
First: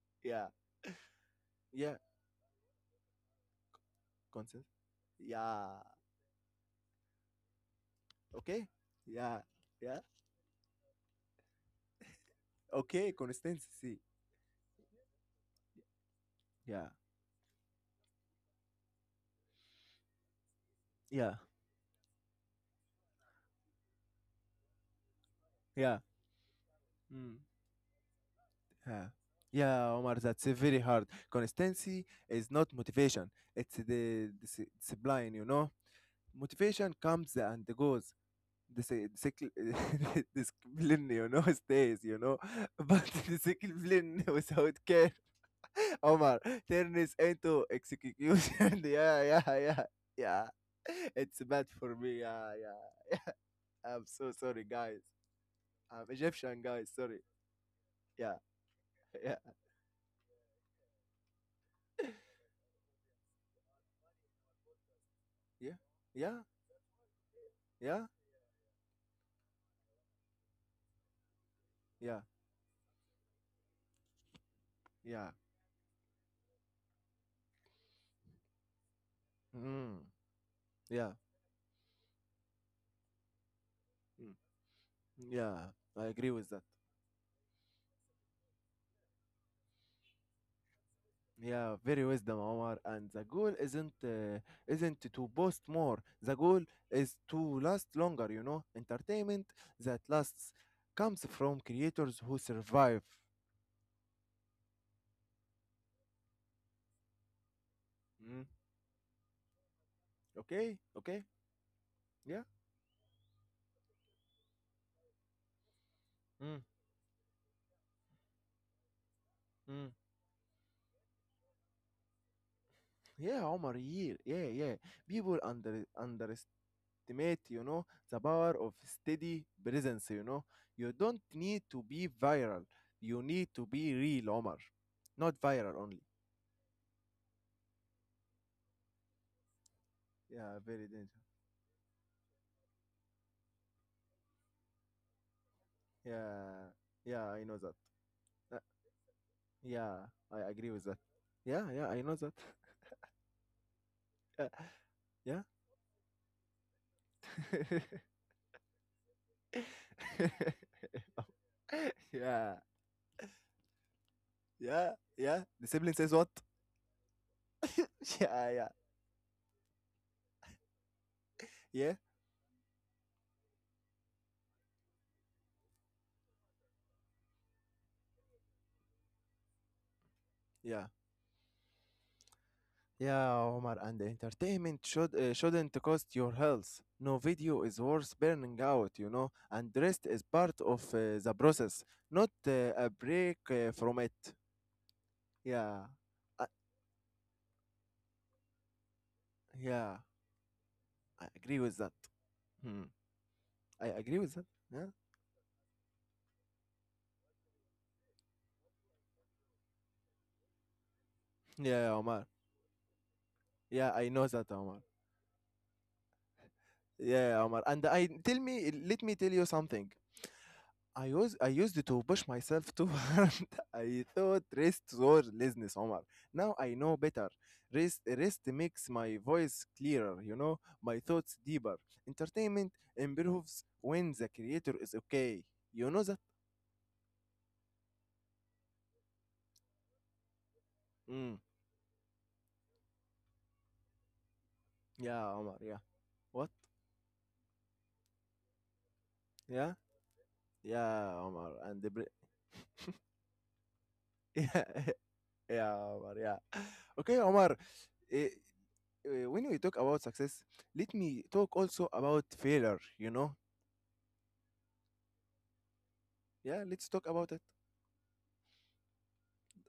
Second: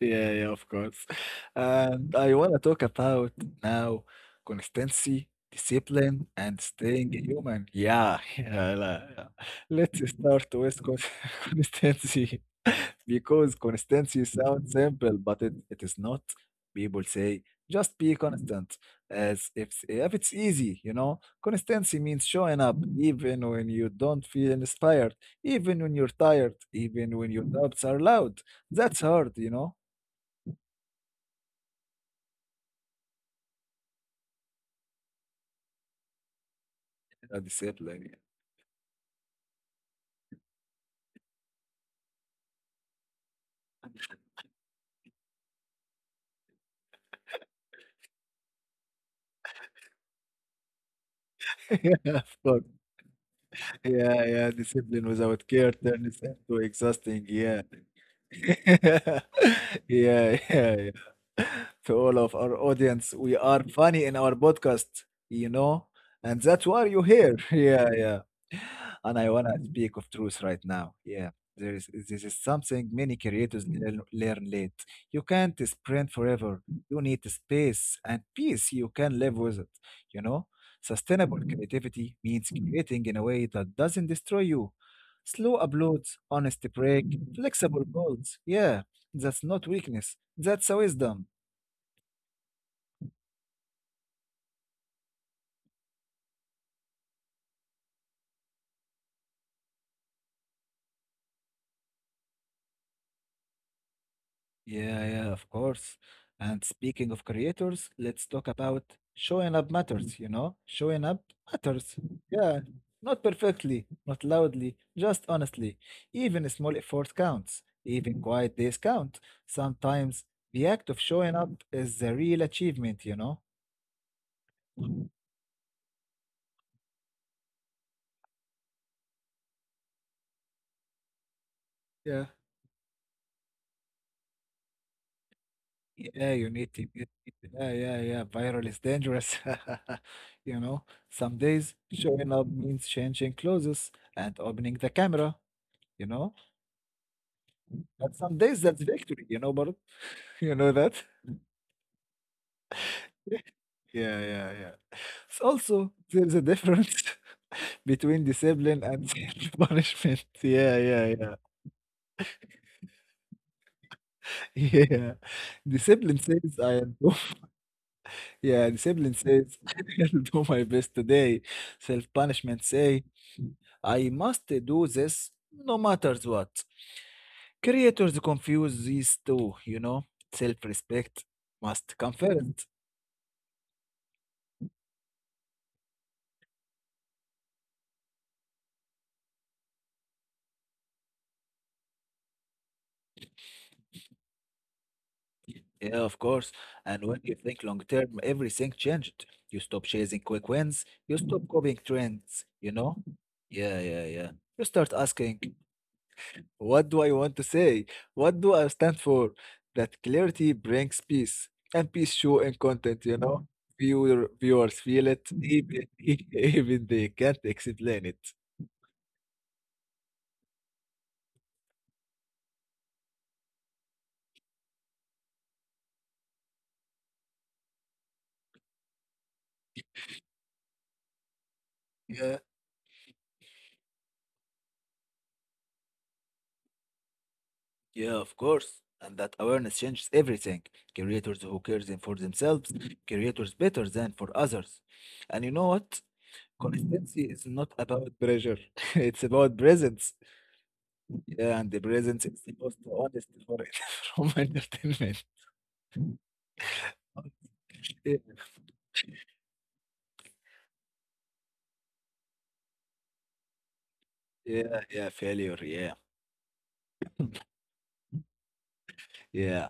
S1: Yeah,
S2: Yeah,
S1: yeah, of course.
S2: yeah.
S1: And I want to talk about now
S2: Consent.
S1: consistency,
S2: Yeah,
S1: discipline, and staying human. Yeah,
S2: okay,
S1: yeah, yeah.
S2: yeah,
S1: Let's
S2: yeah,
S1: start with consistency.
S2: okay.
S1: Because
S2: Consistency.
S1: consistency sounds simple, but it is not.
S2: Yeah,
S1: People say, just be constant, as if it's easy, you know.
S2: yeah,
S1: Consistency means showing up even when you don't feel inspired, even when
S2: yeah,
S1: you're tired, even when
S2: mm.
S1: your doubts are loud. That's
S2: Yeah,
S1: hard.
S2: yeah, Omar. That's very hard. Consistency is not motivation; it's the discipline. Motivation comes
S1: A
S2: and
S1: discipline.
S2: goes. This, discipline, stays, but discipline without care, Omar, turns into execution. Yeah, yeah, yeah, yeah. It's bad
S1: Yeah,
S2: for me.
S1: of
S2: Yeah,
S1: course.
S2: yeah. I'm
S1: Yeah,
S2: so
S1: yeah.
S2: sorry, guys.
S1: Discipline without care
S2: I'm
S1: turns into
S2: Egyptian, guys. Sorry.
S1: exhausting. Yeah.
S2: Yeah, yeah,
S1: Yeah, yeah, yeah. To all of our audience, we are funny in our podcast, you
S2: yeah,
S1: know, and
S2: yeah,
S1: that's why you're here. Yeah,
S2: yeah,
S1: yeah. And I wanna speak of truth right now. Yeah, there is
S2: yeah,
S1: this is something many creators learn late. You
S2: yeah.
S1: can't sprint forever. You need space and peace. You can live with it.
S2: Mm,
S1: You know,
S2: yeah,
S1: sustainable creativity means creating in a way that doesn't
S2: mm,
S1: destroy you. Slow
S2: yeah. I
S1: uploads,
S2: agree with that.
S1: honesty break, flexible goals. Yeah, that's not weakness. That's a wisdom.
S2: Yeah, very wisdom, Omar. And the goal isn't to boast more. The goal is to last longer. You know, entertainment that lasts comes from creators who survive.
S1: Yeah, yeah, of course. And speaking of creators, let's
S2: Mm.
S1: talk about showing up matters, you know?
S2: Okay,
S1: Showing up
S2: okay,
S1: matters.
S2: yeah,
S1: Yeah. Not perfectly, not loudly, just honestly. Even
S2: mm.
S1: small effort counts. Even quiet days count.
S2: Mm.
S1: Sometimes the act of showing up is the real achievement, you know?
S2: Yeah, Omar. Yeah, yeah, yeah. People underestimate, the power of steady presence. You know, you don't need to be
S1: Yeah.
S2: viral. You need to be real, Omar. Not viral only.
S1: Yeah, you need to get it. Yeah, yeah, yeah. Viral is dangerous. You
S2: Yeah,
S1: know,
S2: very dangerous.
S1: some days showing up means changing clothes and opening the camera, you know.
S2: Yeah, yeah, I know that.
S1: But some
S2: Uh,
S1: days that's victory, but
S2: yeah, I
S1: you
S2: agree
S1: know
S2: with
S1: that?
S2: that. Yeah, yeah, I know that.
S1: Yeah,
S2: Uh,
S1: yeah, yeah.
S2: yeah,
S1: So also there's a difference between discipline and punishment. Yeah, yeah, yeah.
S2: yeah, yeah,
S1: Yeah.
S2: yeah. The sibling says
S1: Discipline
S2: what?
S1: says I'll do.
S2: Yeah, yeah,
S1: Yeah, discipline says I'll do my best today.
S2: yeah,
S1: Self-punishment say I must do this no matter what. Creators confuse these two. Self
S2: yeah.
S1: respect must come first.
S2: Yeah, Omar, and entertainment shouldn't cost your health. No video is worth burning out, and rest is part of the process, not a break from it. Yeah,
S1: Yeah, of
S2: I,
S1: course. And when you think long term, everything changed. You stop
S2: yeah,
S1: chasing quick wins, you
S2: I
S1: stop
S2: agree with
S1: copying
S2: that.
S1: trends, you
S2: Hmm.
S1: know? Yeah,
S2: I
S1: yeah,
S2: agree
S1: yeah.
S2: with that.
S1: You
S2: Yeah.
S1: start asking, what do I want to say? What do I stand for? That clarity brings peace,
S2: Yeah,
S1: and peace
S2: Omar.
S1: show in content, you know?
S2: Yeah, I know
S1: Viewer,
S2: that,
S1: viewers
S2: Omar.
S1: feel it, even, even they can't
S2: Yeah, Omar. And
S1: explain
S2: I
S1: it.
S2: tell me, let me tell you something. I used to push myself too hard. I thought rest was laziness, Omar. Now I know better. Rest makes my voice clearer, my thoughts deeper.
S1: Yeah,
S2: Entertainment improves when the creator is okay. You know that?
S1: yeah, of course. And that awareness changes everything.
S2: Mm.
S1: Creators who cares in for themselves, creators better than for others.
S2: Yeah,
S1: And you
S2: Omar.
S1: know
S2: Yeah.
S1: what?
S2: What?
S1: Consistency is not about pressure. It's about
S2: Yeah.
S1: presence.
S2: Yeah, Omar.
S1: Yeah, and the
S2: And the
S1: presence is the most honest for it from
S2: yeah,
S1: entertainment.
S2: Yeah, Omar. Yeah. Okay, Omar.
S1: Yeah,
S2: eh, when we talk about success, let me talk also about failure, you know?
S1: yeah, yeah, failure. Yeah,
S2: Yeah, let's talk about it.
S1: yeah.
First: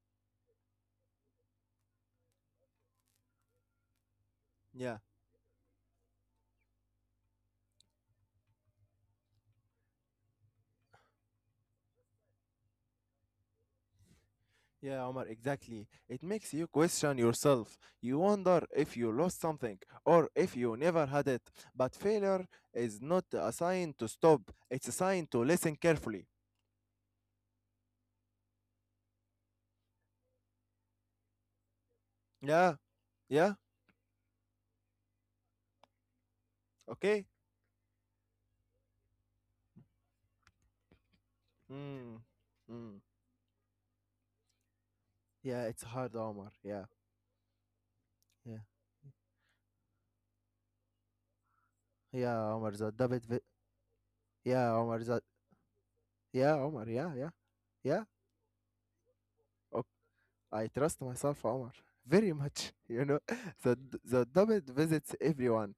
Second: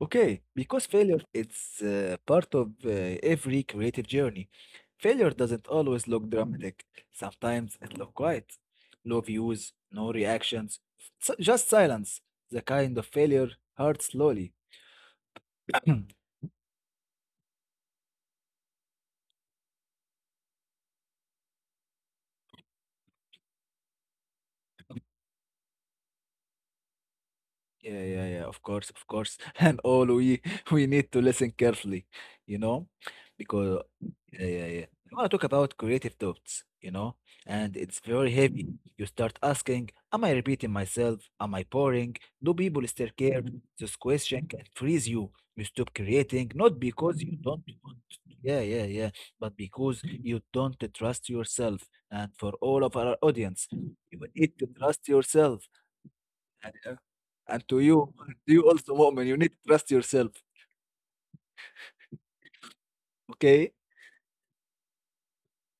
S1: Okay, because failure it's part of every creative journey.
S2: Yeah,
S1: Failure doesn't always look dramatic. Sometimes it looks quiet, no views, no reactions, just silence. The kind of failure hurts slowly.
S2: yeah, Omar, exactly. It makes you question yourself. You wonder if you lost something or if you never had it. But failure is not a sign to stop, it's a sign to listen carefully.
S1: Yeah, yeah, yeah, of course, of course. And all we we need to listen carefully, you
S2: Yeah,
S1: know,
S2: yeah,
S1: because yeah, yeah, yeah. I want to talk about creative doubts,
S2: okay?
S1: and it's very heavy. You start asking, am I repeating myself? Am I boring?
S2: Mm,
S1: Do people
S2: mm.
S1: still care? This question can freeze you. You
S2: Yeah, it's
S1: stop
S2: hard, Omar.
S1: creating, not
S2: Yeah,
S1: because you don't want,
S2: yeah,
S1: yeah, yeah, yeah, but because you don't trust yourself. And for
S2: yeah, Omar,
S1: all
S2: the
S1: of our
S2: double.
S1: audience, you need to
S2: Yeah, Omar.
S1: trust
S2: That,
S1: yourself.
S2: yeah, Omar. Yeah, yeah,
S1: And to
S2: yeah.
S1: you, to you also, Mu'min, you need to
S2: Okay.
S1: trust yourself,
S2: I trust myself, Omar, very much. You know,
S1: okay?
S2: the double visits everyone,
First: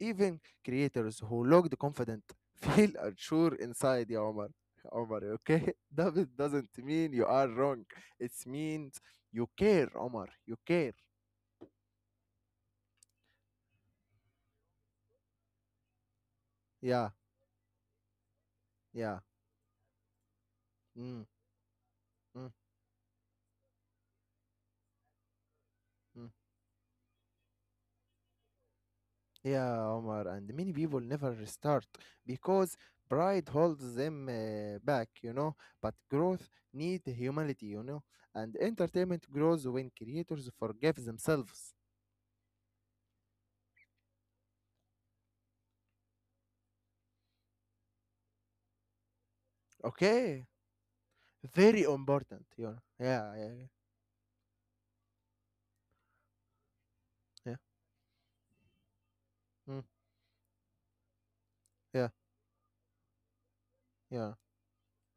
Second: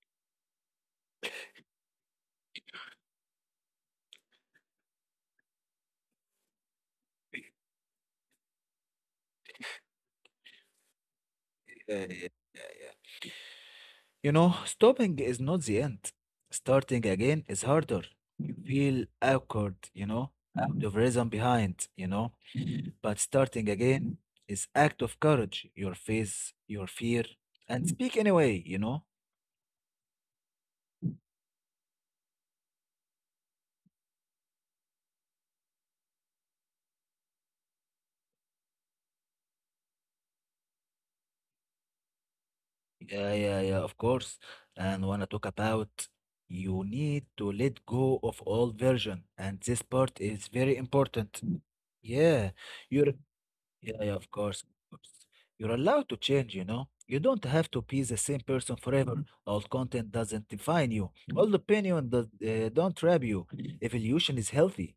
S2: even creators who looked confident feel unsure inside. Yeah, Omar. Omar, okay? Double doesn't mean you are wrong. It means you care, Omar. You care.
S1: Uh, stopping is not the end. Starting
S2: Yeah,
S1: again is harder. You feel
S2: yeah.
S1: awkward, out of
S2: Mm,
S1: reason behind.
S2: mm,
S1: But starting again is act of courage. Your
S2: mm.
S1: face, your fear, and speak anyway.
S2: Yeah, Omar, and many people never restart because pride holds them back, But growth needs humility, And entertainment grows when creators forgive themselves.
S1: Yeah, yeah, yeah, of course. And wanna talk about you need to let go of old version, and this part
S2: Okay,
S1: is very important.
S2: very important. You
S1: Yeah,
S2: know.
S1: your
S2: Yeah, yeah, yeah,
S1: yeah, yeah, of course, of course. You're allowed to change, you know. You
S2: yeah,
S1: don't have to be the same person forever.
S2: mm,
S1: Old content doesn't define you. Old
S2: yeah,
S1: opinion don't trap you.
S2: yeah.
S1: Evolution is healthy.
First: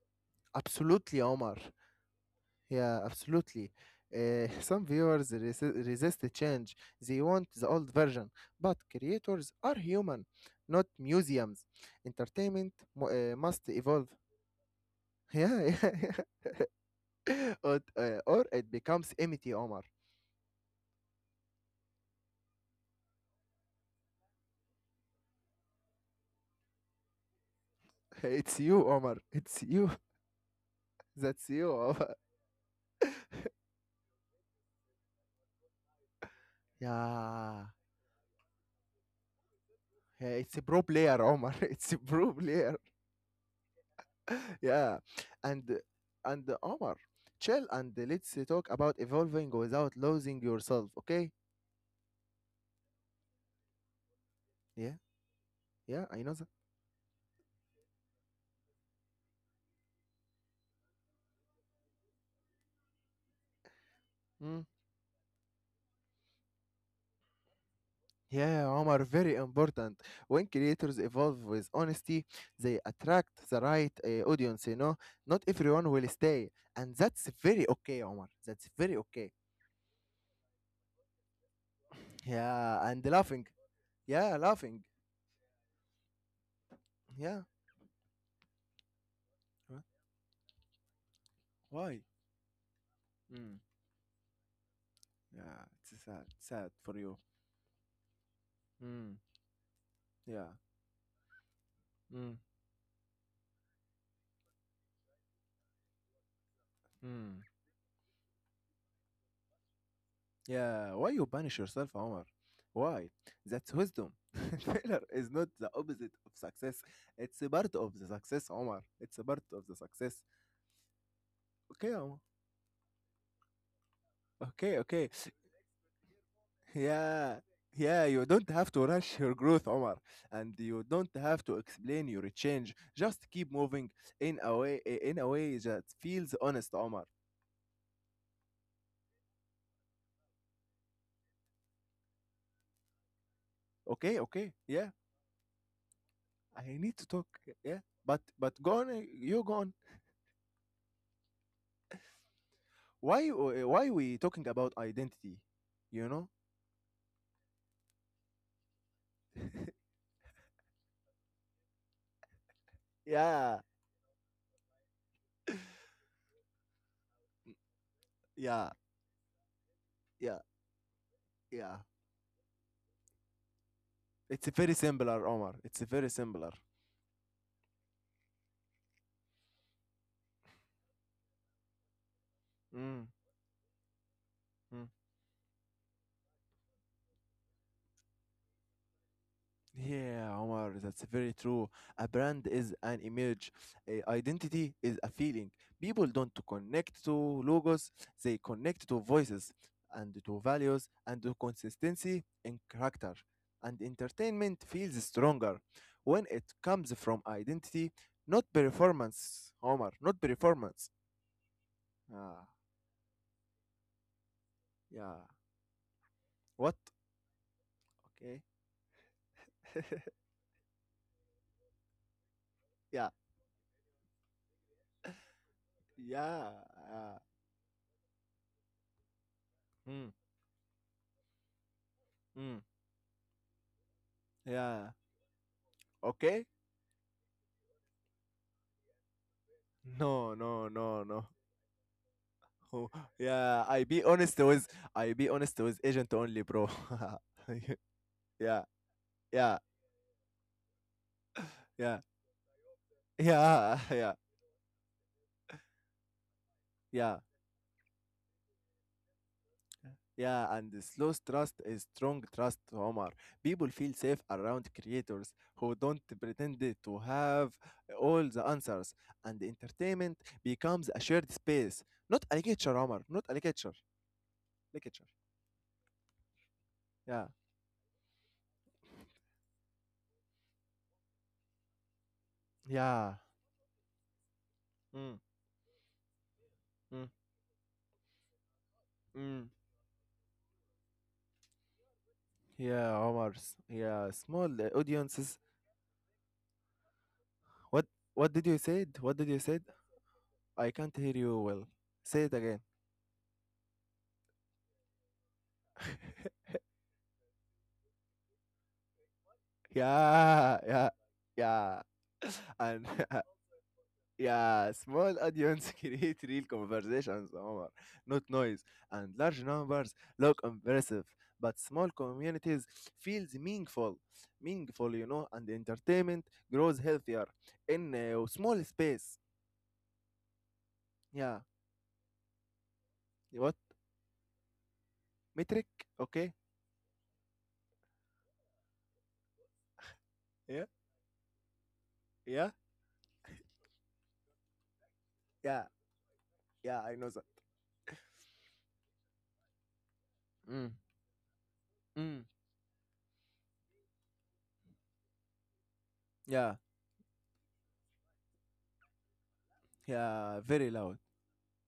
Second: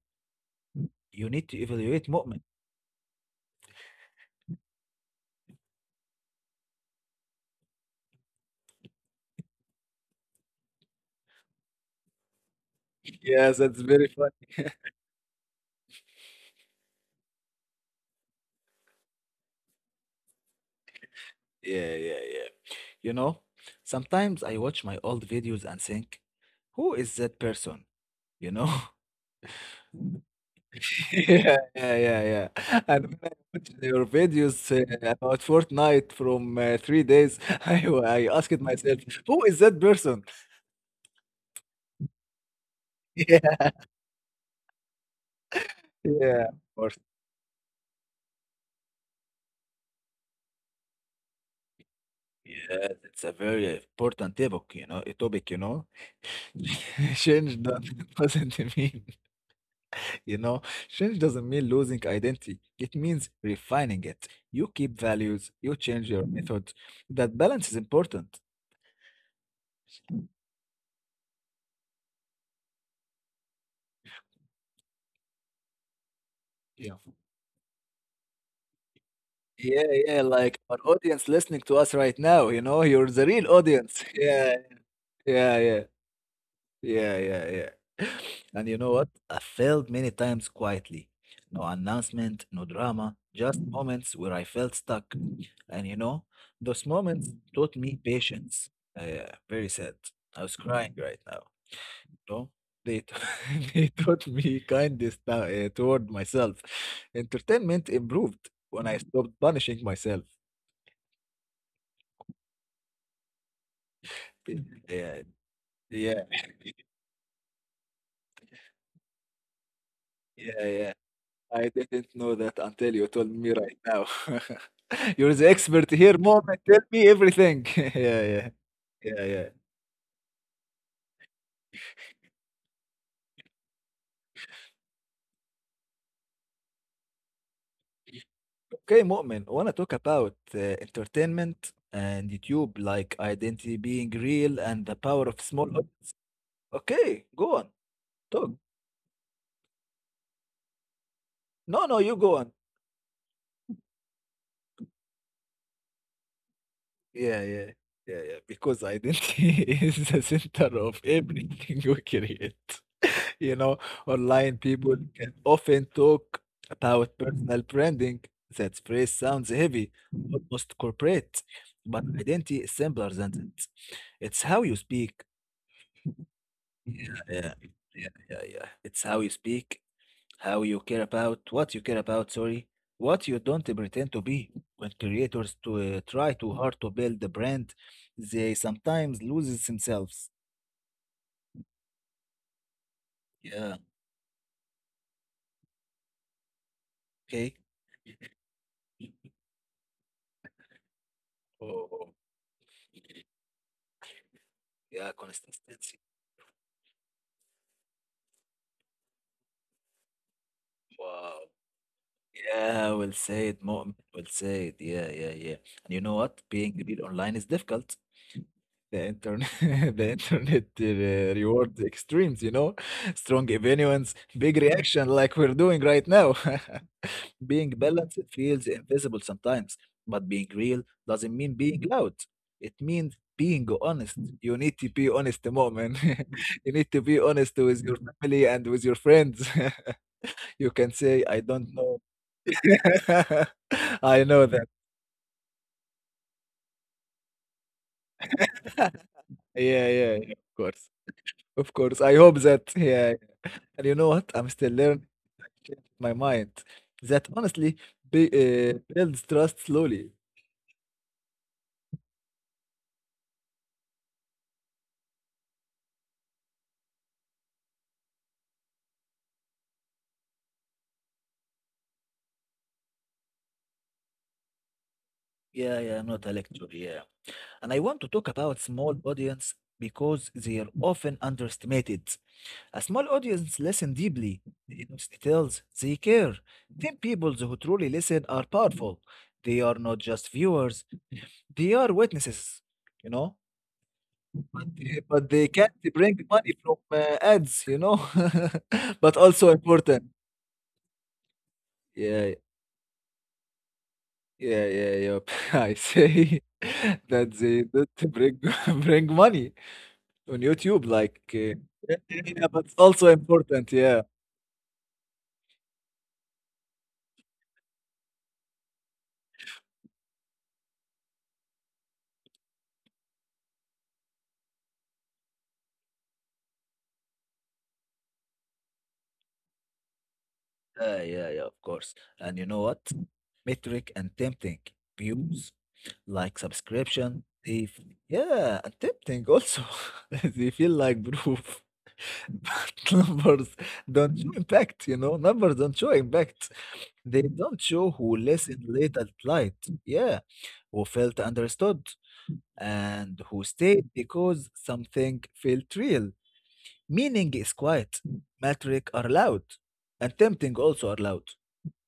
S2: Absolutely,
S1: You need
S2: Omar.
S1: to evaluate movement.
S2: Yeah, absolutely. Some viewers resist the change. They want the old version. But creators are human, not museums. Entertainment must
S1: Yes, that's
S2: evolve.
S1: very fun.
S2: Yeah, yeah, yeah. Or it becomes empty, Omar.
S1: Yeah, yeah, yeah. You know, sometimes I watch my old videos and think, who is that person?
S2: It's
S1: You know.
S2: you, Omar. It's you. That's
S1: Yeah,
S2: you,
S1: yeah,
S2: Omar.
S1: yeah, yeah. And when I watched your videos about Fortnite from 3 days,
S2: Yeah.
S1: I asked myself, who is that person?
S2: Yeah, it's a pro player, Omar. It's a pro player.
S1: Yeah,
S2: Yeah. And and
S1: yeah, of course.
S2: Omar, chill, and let's talk about evolving without losing yourself, okay?
S1: Yeah, it's a very important topic,
S2: Yeah,
S1: you know, a topic.
S2: yeah, I know that.
S1: Change do- doesn't mean, you know, change doesn't mean losing identity. It means refining it. You
S2: Mm.
S1: keep values, you change your method. That balance is important.
S2: Yeah, Omar, very important. When creators evolve with honesty, they attract the right audience, you know. Not everyone will stay, and that's very okay, Omar. That's very okay.
S1: Yeah, yeah, like our audience listening to us right now,
S2: Yeah,
S1: you're
S2: and
S1: the real
S2: laughing.
S1: audience. Yeah,
S2: Yeah, laughing.
S1: yeah, yeah, yeah, yeah,
S2: Yeah.
S1: yeah. And you know what? I failed
S2: Huh?
S1: many times quietly. No
S2: Why?
S1: announcement, no drama, just
S2: Mm.
S1: moments where I felt stuck.
S2: Yeah,
S1: And you
S2: it's
S1: know,
S2: sad,
S1: those
S2: sad for
S1: moments
S2: you.
S1: taught me patience. Yeah,
S2: Mm,
S1: very sad. I was
S2: yeah.
S1: crying right now. No,
S2: Mm.
S1: they taught me kindness now, toward myself.
S2: Mm.
S1: Entertainment improved when I stopped punishing myself.
S2: Yeah, why you punish yourself, Omar? Why? That's wisdom. Failure
S1: Yeah,
S2: is not the
S1: yeah,
S2: opposite of success. It's a part of the success, Omar. It's a part of the success.
S1: yeah, yeah. I didn't
S2: Okay,
S1: know
S2: Omar.
S1: that until you told me right now.
S2: Okay, okay.
S1: You're the expert here, Mu'min. Tell me
S2: Yeah,
S1: everything.
S2: yeah,
S1: Yeah,
S2: you
S1: yeah,
S2: don't have to
S1: yeah,
S2: rush your
S1: yeah.
S2: growth, Omar. And you don't have to explain your change. Just keep moving in a way that feels honest, Omar.
S1: Okay, Mu'min, I want to talk about entertainment and YouTube, like identity being
S2: Okay,
S1: real
S2: okay.
S1: and the
S2: Yeah,
S1: power of small. Mhm.
S2: I need to
S1: Okay,
S2: talk.
S1: go on.
S2: Yeah, but
S1: Talk.
S2: but go on. You go on.
S1: No, no, you go on.
S2: Why why we talking about identity, you know?
S1: Yeah, yeah, yeah, yeah. Because identity is the center of everything we create. You
S2: Yeah,
S1: know, online people can often talk about personal branding. That
S2: yeah,
S1: phrase sounds heavy,
S2: yeah,
S1: almost corporate,
S2: yeah.
S1: but identity is simpler than that. It's how
S2: It's
S1: you
S2: very
S1: speak.
S2: similar, Omar. It's very similar.
S1: Yeah, yeah, yeah, yeah, yeah. It's how you speak, how you care about, what you care about, sorry,
S2: Mm,
S1: what you don't pretend to be. When
S2: mm.
S1: creators try too hard to build the brand, they sometimes lose themselves.
S2: Yeah, Omar, that's very true. A brand is an image,
S1: Yeah,
S2: a identity is a feeling. People don't connect to
S1: okay.
S2: logos, they connect to voices and to values and to
S1: Oh,
S2: consistency in character. And entertainment
S1: yeah,
S2: feels stronger
S1: consistency.
S2: when it comes from identity, not performance, Omar, not performance.
S1: Wow.
S2: Ah,
S1: Yeah, well said, Mu'min. Well said. Yeah, yeah,
S2: yeah.
S1: yeah. And you know what? Being
S2: What?
S1: real online is difficult.
S2: Okay.
S1: The internet, the internet rewards extremes, you know?
S2: yeah.
S1: Strong opinions, big reaction like we're doing right now.
S2: Yeah. Yeah.
S1: Being balanced feels invisible sometimes, but
S2: Mm,
S1: being real doesn't mean being loud. It
S2: mm,
S1: means being honest. You need to
S2: yeah.
S1: be honest, Mu'min.
S2: Okay.
S1: You need to be honest with your family and with your friends.
S2: No,
S1: You
S2: no,
S1: can
S2: no,
S1: say, I
S2: no.
S1: don't know.
S2: yeah,
S1: I know that.
S2: I be honest with agent only, bro. yeah, yeah,
S1: Yeah, yeah, yeah, of course. Of
S2: yeah,
S1: course. I hope that, yeah.
S2: yeah,
S1: And
S2: yeah,
S1: you know what? I'm still learning to change my mind.
S2: yeah,
S1: That honestly builds trust slowly.
S2: yeah. And the slow trust is strong trust, Omar. People feel safe around creators who don't pretend it to have all the answers, and entertainment becomes a shared space, not a lecture, Omar, not a lecture, lecture.
S1: Yeah, yeah, I'm not a lecturer, yeah.
S2: Yeah,
S1: And I want to talk about small audience because they are often underestimated. A small
S2: yeah.
S1: audience listen deeply. They notice
S2: Mm,
S1: details, they care. Then
S2: mm,
S1: people who truly listen are powerful. They
S2: mm.
S1: are not just viewers, they are witnesses, you
S2: Yeah,
S1: know?
S2: Omar. Yeah, small
S1: But they but they
S2: audiences.
S1: can't bring money from, ads, you know?
S2: What what did you said?
S1: But
S2: What did
S1: also
S2: you said?
S1: important.
S2: I can't hear you well.
S1: Yeah,
S2: Say it again.
S1: yeah, yeah, yeah. I say that they don't bring bring money on
S2: Yeah,
S1: YouTube,
S2: yeah,
S1: like, uh.
S2: yeah.
S1: Yeah, yeah, yeah,
S2: And
S1: but also important, yeah.
S2: yeah, small audience create real conversations, Omar, not noise. And large numbers look impressive, but small communities feels meaningful, meaningful, you know. And entertainment grows healthier in a small space.
S1: Yeah, yeah, yeah,
S2: Yeah.
S1: of course. And you know what?
S2: What
S1: Metric and tempting views
S2: metric?
S1: like
S2: Okay.
S1: subscription thief. Yeah, and tempting also. They feel
S2: Yeah.
S1: like proof.
S2: Yeah?
S1: But numbers don't show impact, you know? Numbers don't
S2: Yeah,
S1: show impact.
S2: yeah, I
S1: They
S2: know that.
S1: don't show who listened late at night. Yeah, who
S2: Mm,
S1: felt understood
S2: mm,
S1: and who stayed because something felt real.
S2: yeah,
S1: Meaning is quiet. Metric are loud. And tempting
S2: yeah, very
S1: also are
S2: loud.
S1: loud.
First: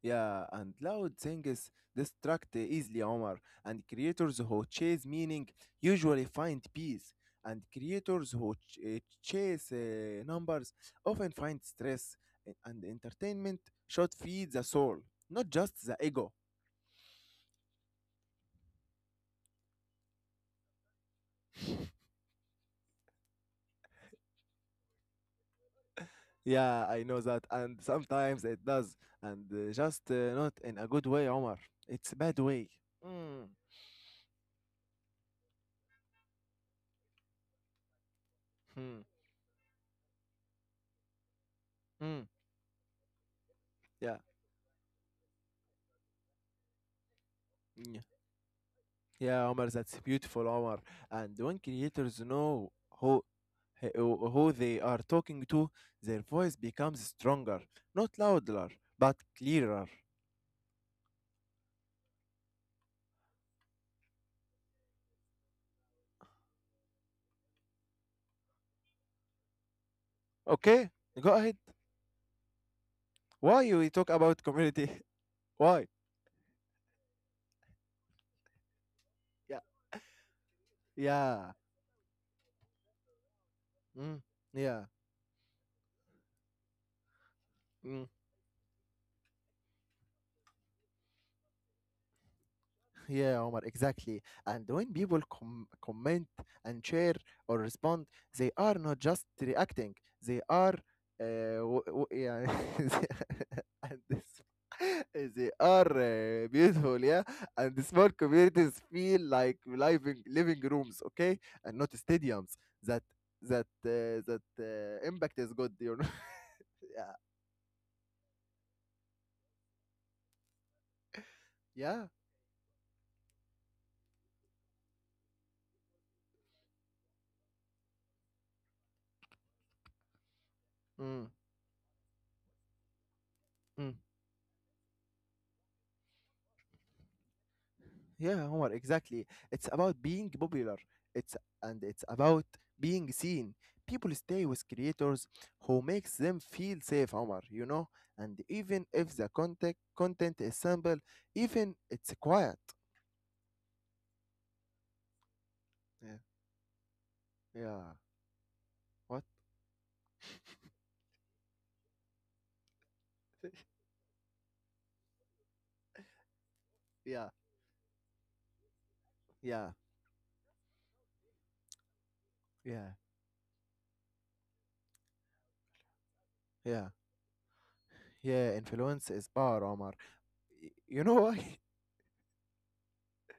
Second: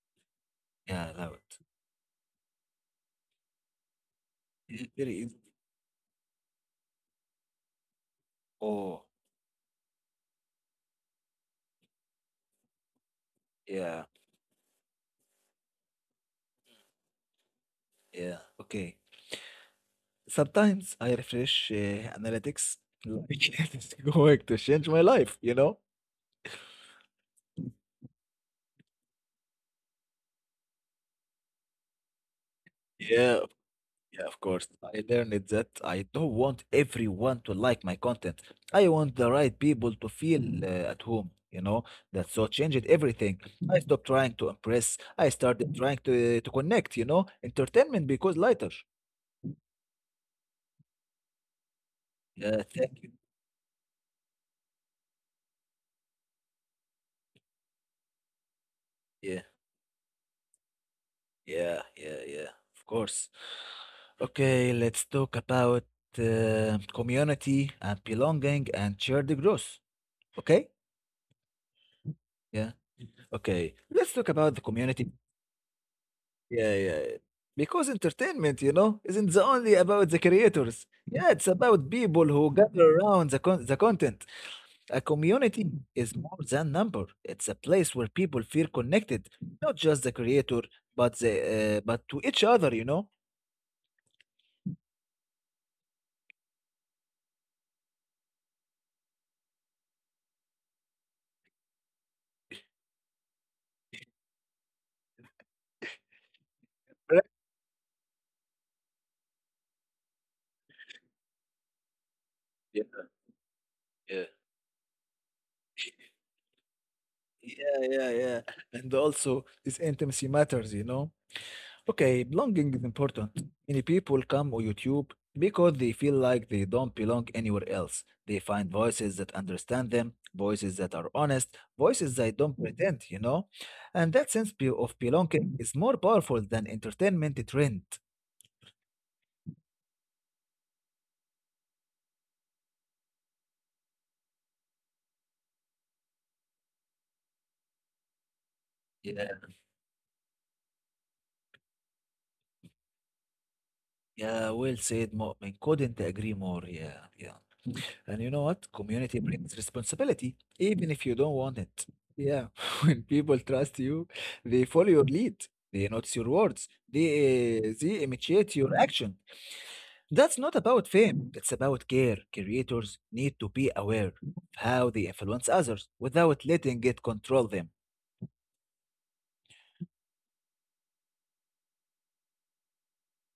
S2: Yeah, and
S1: Yeah,
S2: loud
S1: loud.
S2: things distract easily, Omar. And creators who chase
S1: Very easy.
S2: meaning usually find peace. And creators who
S1: Oh,
S2: chase numbers often find stress. And entertainment
S1: yeah,
S2: should feed the soul, not just the ego.
S1: yeah. Okay. Sometimes I refresh analytics like it's going to change my life, you know?
S2: Yeah, I know that. And sometimes it does. And just not in a good way, Omar. It's a bad way. Mm,
S1: Yeah, yeah, of course. I learned that I don't want everyone to like my content. I
S2: hmm,
S1: want the right people to feel at home, you know?
S2: mm.
S1: That so changed everything. I stopped
S2: Yeah,
S1: trying to impress. I started trying to to connect, you know?
S2: yeah,
S1: Entertainment because lighter.
S2: yeah, Omar, that's beautiful, Omar. And when creators
S1: Yeah,
S2: know
S1: thank
S2: who who they are talking to, their voice becomes stronger, not louder, but
S1: you.
S2: clearer.
S1: Yeah, yeah, yeah, of course. Okay, let's talk about community and belonging and shared growth. Okay?
S2: Okay, go ahead.
S1: Yeah.
S2: Why
S1: Okay.
S2: we talk
S1: Let's talk
S2: about
S1: about the
S2: community?
S1: community.
S2: Why?
S1: Yeah, yeah, yeah. Because entertainment, you know, isn't the
S2: Yeah,
S1: only about the creators. Yeah, it's
S2: yeah,
S1: about people who gather around the
S2: mm,
S1: content.
S2: yeah.
S1: A community is more than number. It's a place
S2: Mm,
S1: where people feel connected, not just the creator, but the but to each other, you know.
S2: yeah, Omar, exactly. And when people comment and share or respond, they are not just reacting; they are, yeah, and this. They are beautiful, yeah,
S1: Correct,
S2: and the small communities feel like living rooms, okay, and not stadiums.
S1: yeah,
S2: That,
S1: yeah.
S2: impact is good, you know. yeah,
S1: Yeah, yeah, yeah. And also, this intimacy matters, you know?
S2: yeah,
S1: Okay, belonging is important. Many people come on YouTube because they feel like they don't belong anywhere else. They find voices that understand them, voices that are
S2: mm,
S1: honest, voices that don't pretend, you know?
S2: mm.
S1: And that sense of belonging is more powerful than entertainment trend.
S2: Yeah, Omar, exactly. It's about being popular. It's and it's about being seen. People stay with creators who makes them feel safe, Omar. You know, and even if
S1: Yeah,
S2: the content is simple, even it's quiet.
S1: yeah, well said, Mu'min. Couldn't
S2: Yeah,
S1: agree more. Yeah, yeah.
S2: yeah.
S1: And you know what? Community
S2: What?
S1: brings responsibility, even if you don't want it. Yeah, when people trust you, they follow your lead, they notice your words, they,
S2: Yeah,
S1: uh, they imitate your action.
S2: yeah,
S1: That's not about fame, it's about care.
S2: yeah,
S1: Creators need to be aware of how they influence others without letting
S2: yeah,
S1: it control them.
S2: yeah. Influence is power, Omar. You know why?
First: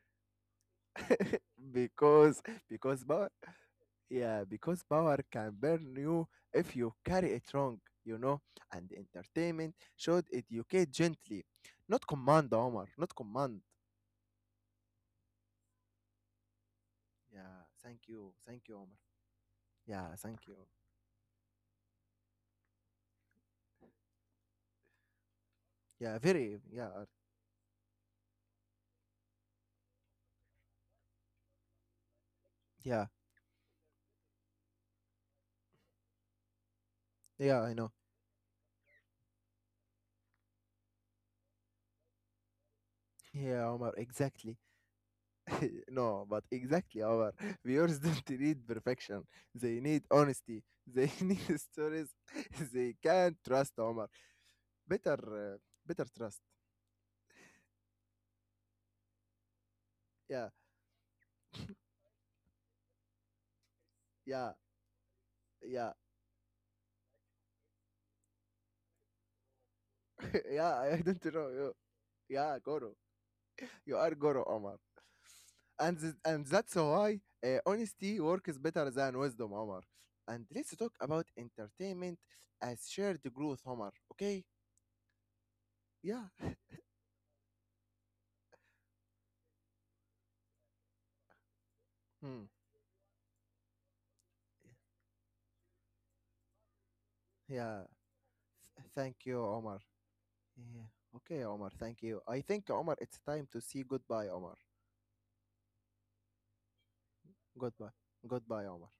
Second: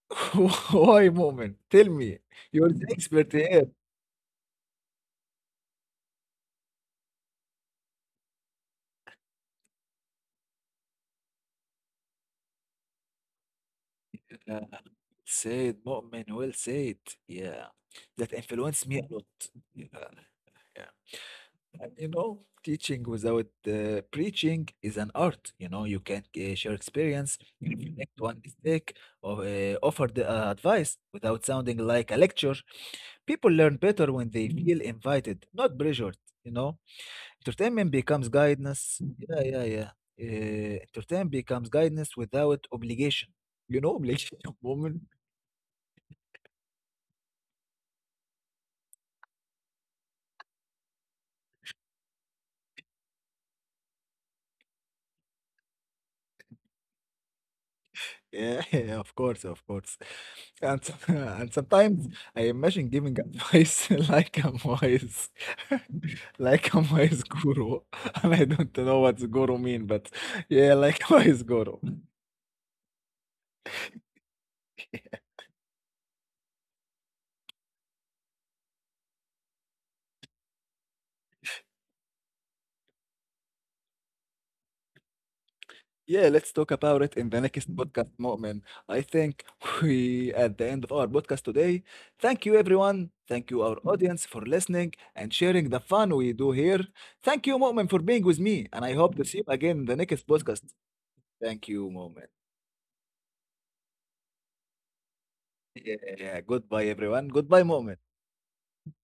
S1: Why, Mu'min? Tell me.
S2: Because
S1: You're the
S2: because power.
S1: expert here.
S2: Yeah, because power can burn you if you carry it wrong. You know, and entertainment should educate gently, not command, Omar. Not command.
S1: Yeah. Said Mu'min, well said.
S2: Yeah,
S1: Yeah. That
S2: thank you,
S1: influenced
S2: Omar.
S1: me a lot. Yeah.
S2: Yeah, thank you.
S1: Yeah. And you know, teaching without preaching is an art. You know, you
S2: Yeah,
S1: can
S2: very.
S1: share
S2: Yeah,
S1: experience, you reflect one mistake, or offer the advice without sounding like a lecture.
S2: yeah,
S1: People learn better when they feel invited, not pressured, you know?
S2: yeah. I
S1: Entertainment
S2: know.
S1: becomes guidance. Yeah, yeah, yeah. Entertainment becomes guidance without obligation.
S2: Yeah,
S1: You
S2: Omar.
S1: know, obligation,
S2: Exactly.
S1: woman.
S2: No, but exactly, our viewers don't need perfection. They need honesty. They need stories. They can't trust Omar. Better, better trust.
S1: Yeah, yeah, of course, of course.
S2: Yeah,
S1: And sometimes I imagine giving advice like
S2: yeah,
S1: I'm wise,
S2: yeah,
S1: like I'm wise guru. And I don't know what guru mean, but yeah,
S2: yeah. I
S1: like
S2: don't
S1: wise
S2: know you.
S1: guru.
S2: Yeah, Goro. You are Goro, Omar. And that's why honesty works better than wisdom, Omar. And let's talk about entertainment as shared growth, Omar. Okay?
S1: Yeah,
S2: Yeah.
S1: let's talk about it in the next podcast, Mu'min. I think we at the end of our podcast today. Thank
S2: Hmm.
S1: you, everyone. Thank you, our audience, for listening and sharing the fun we do here. Thank you,
S2: Yeah.
S1: Mu'min, for being with me, and I hope
S2: Thank
S1: to see you
S2: you,
S1: again
S2: Omar.
S1: in the next podcast.
S2: Yeah. Okay,
S1: Thank
S2: Omar.
S1: you,
S2: Thank you.
S1: Mu'min.
S2: I think, Omar, it's time to see goodbye, Omar.
S1: Yeah, yeah, yeah. Goodbye, everyone. Goodbye,
S2: Goodbye.
S1: Mu'min.
S2: Goodbye, Omar.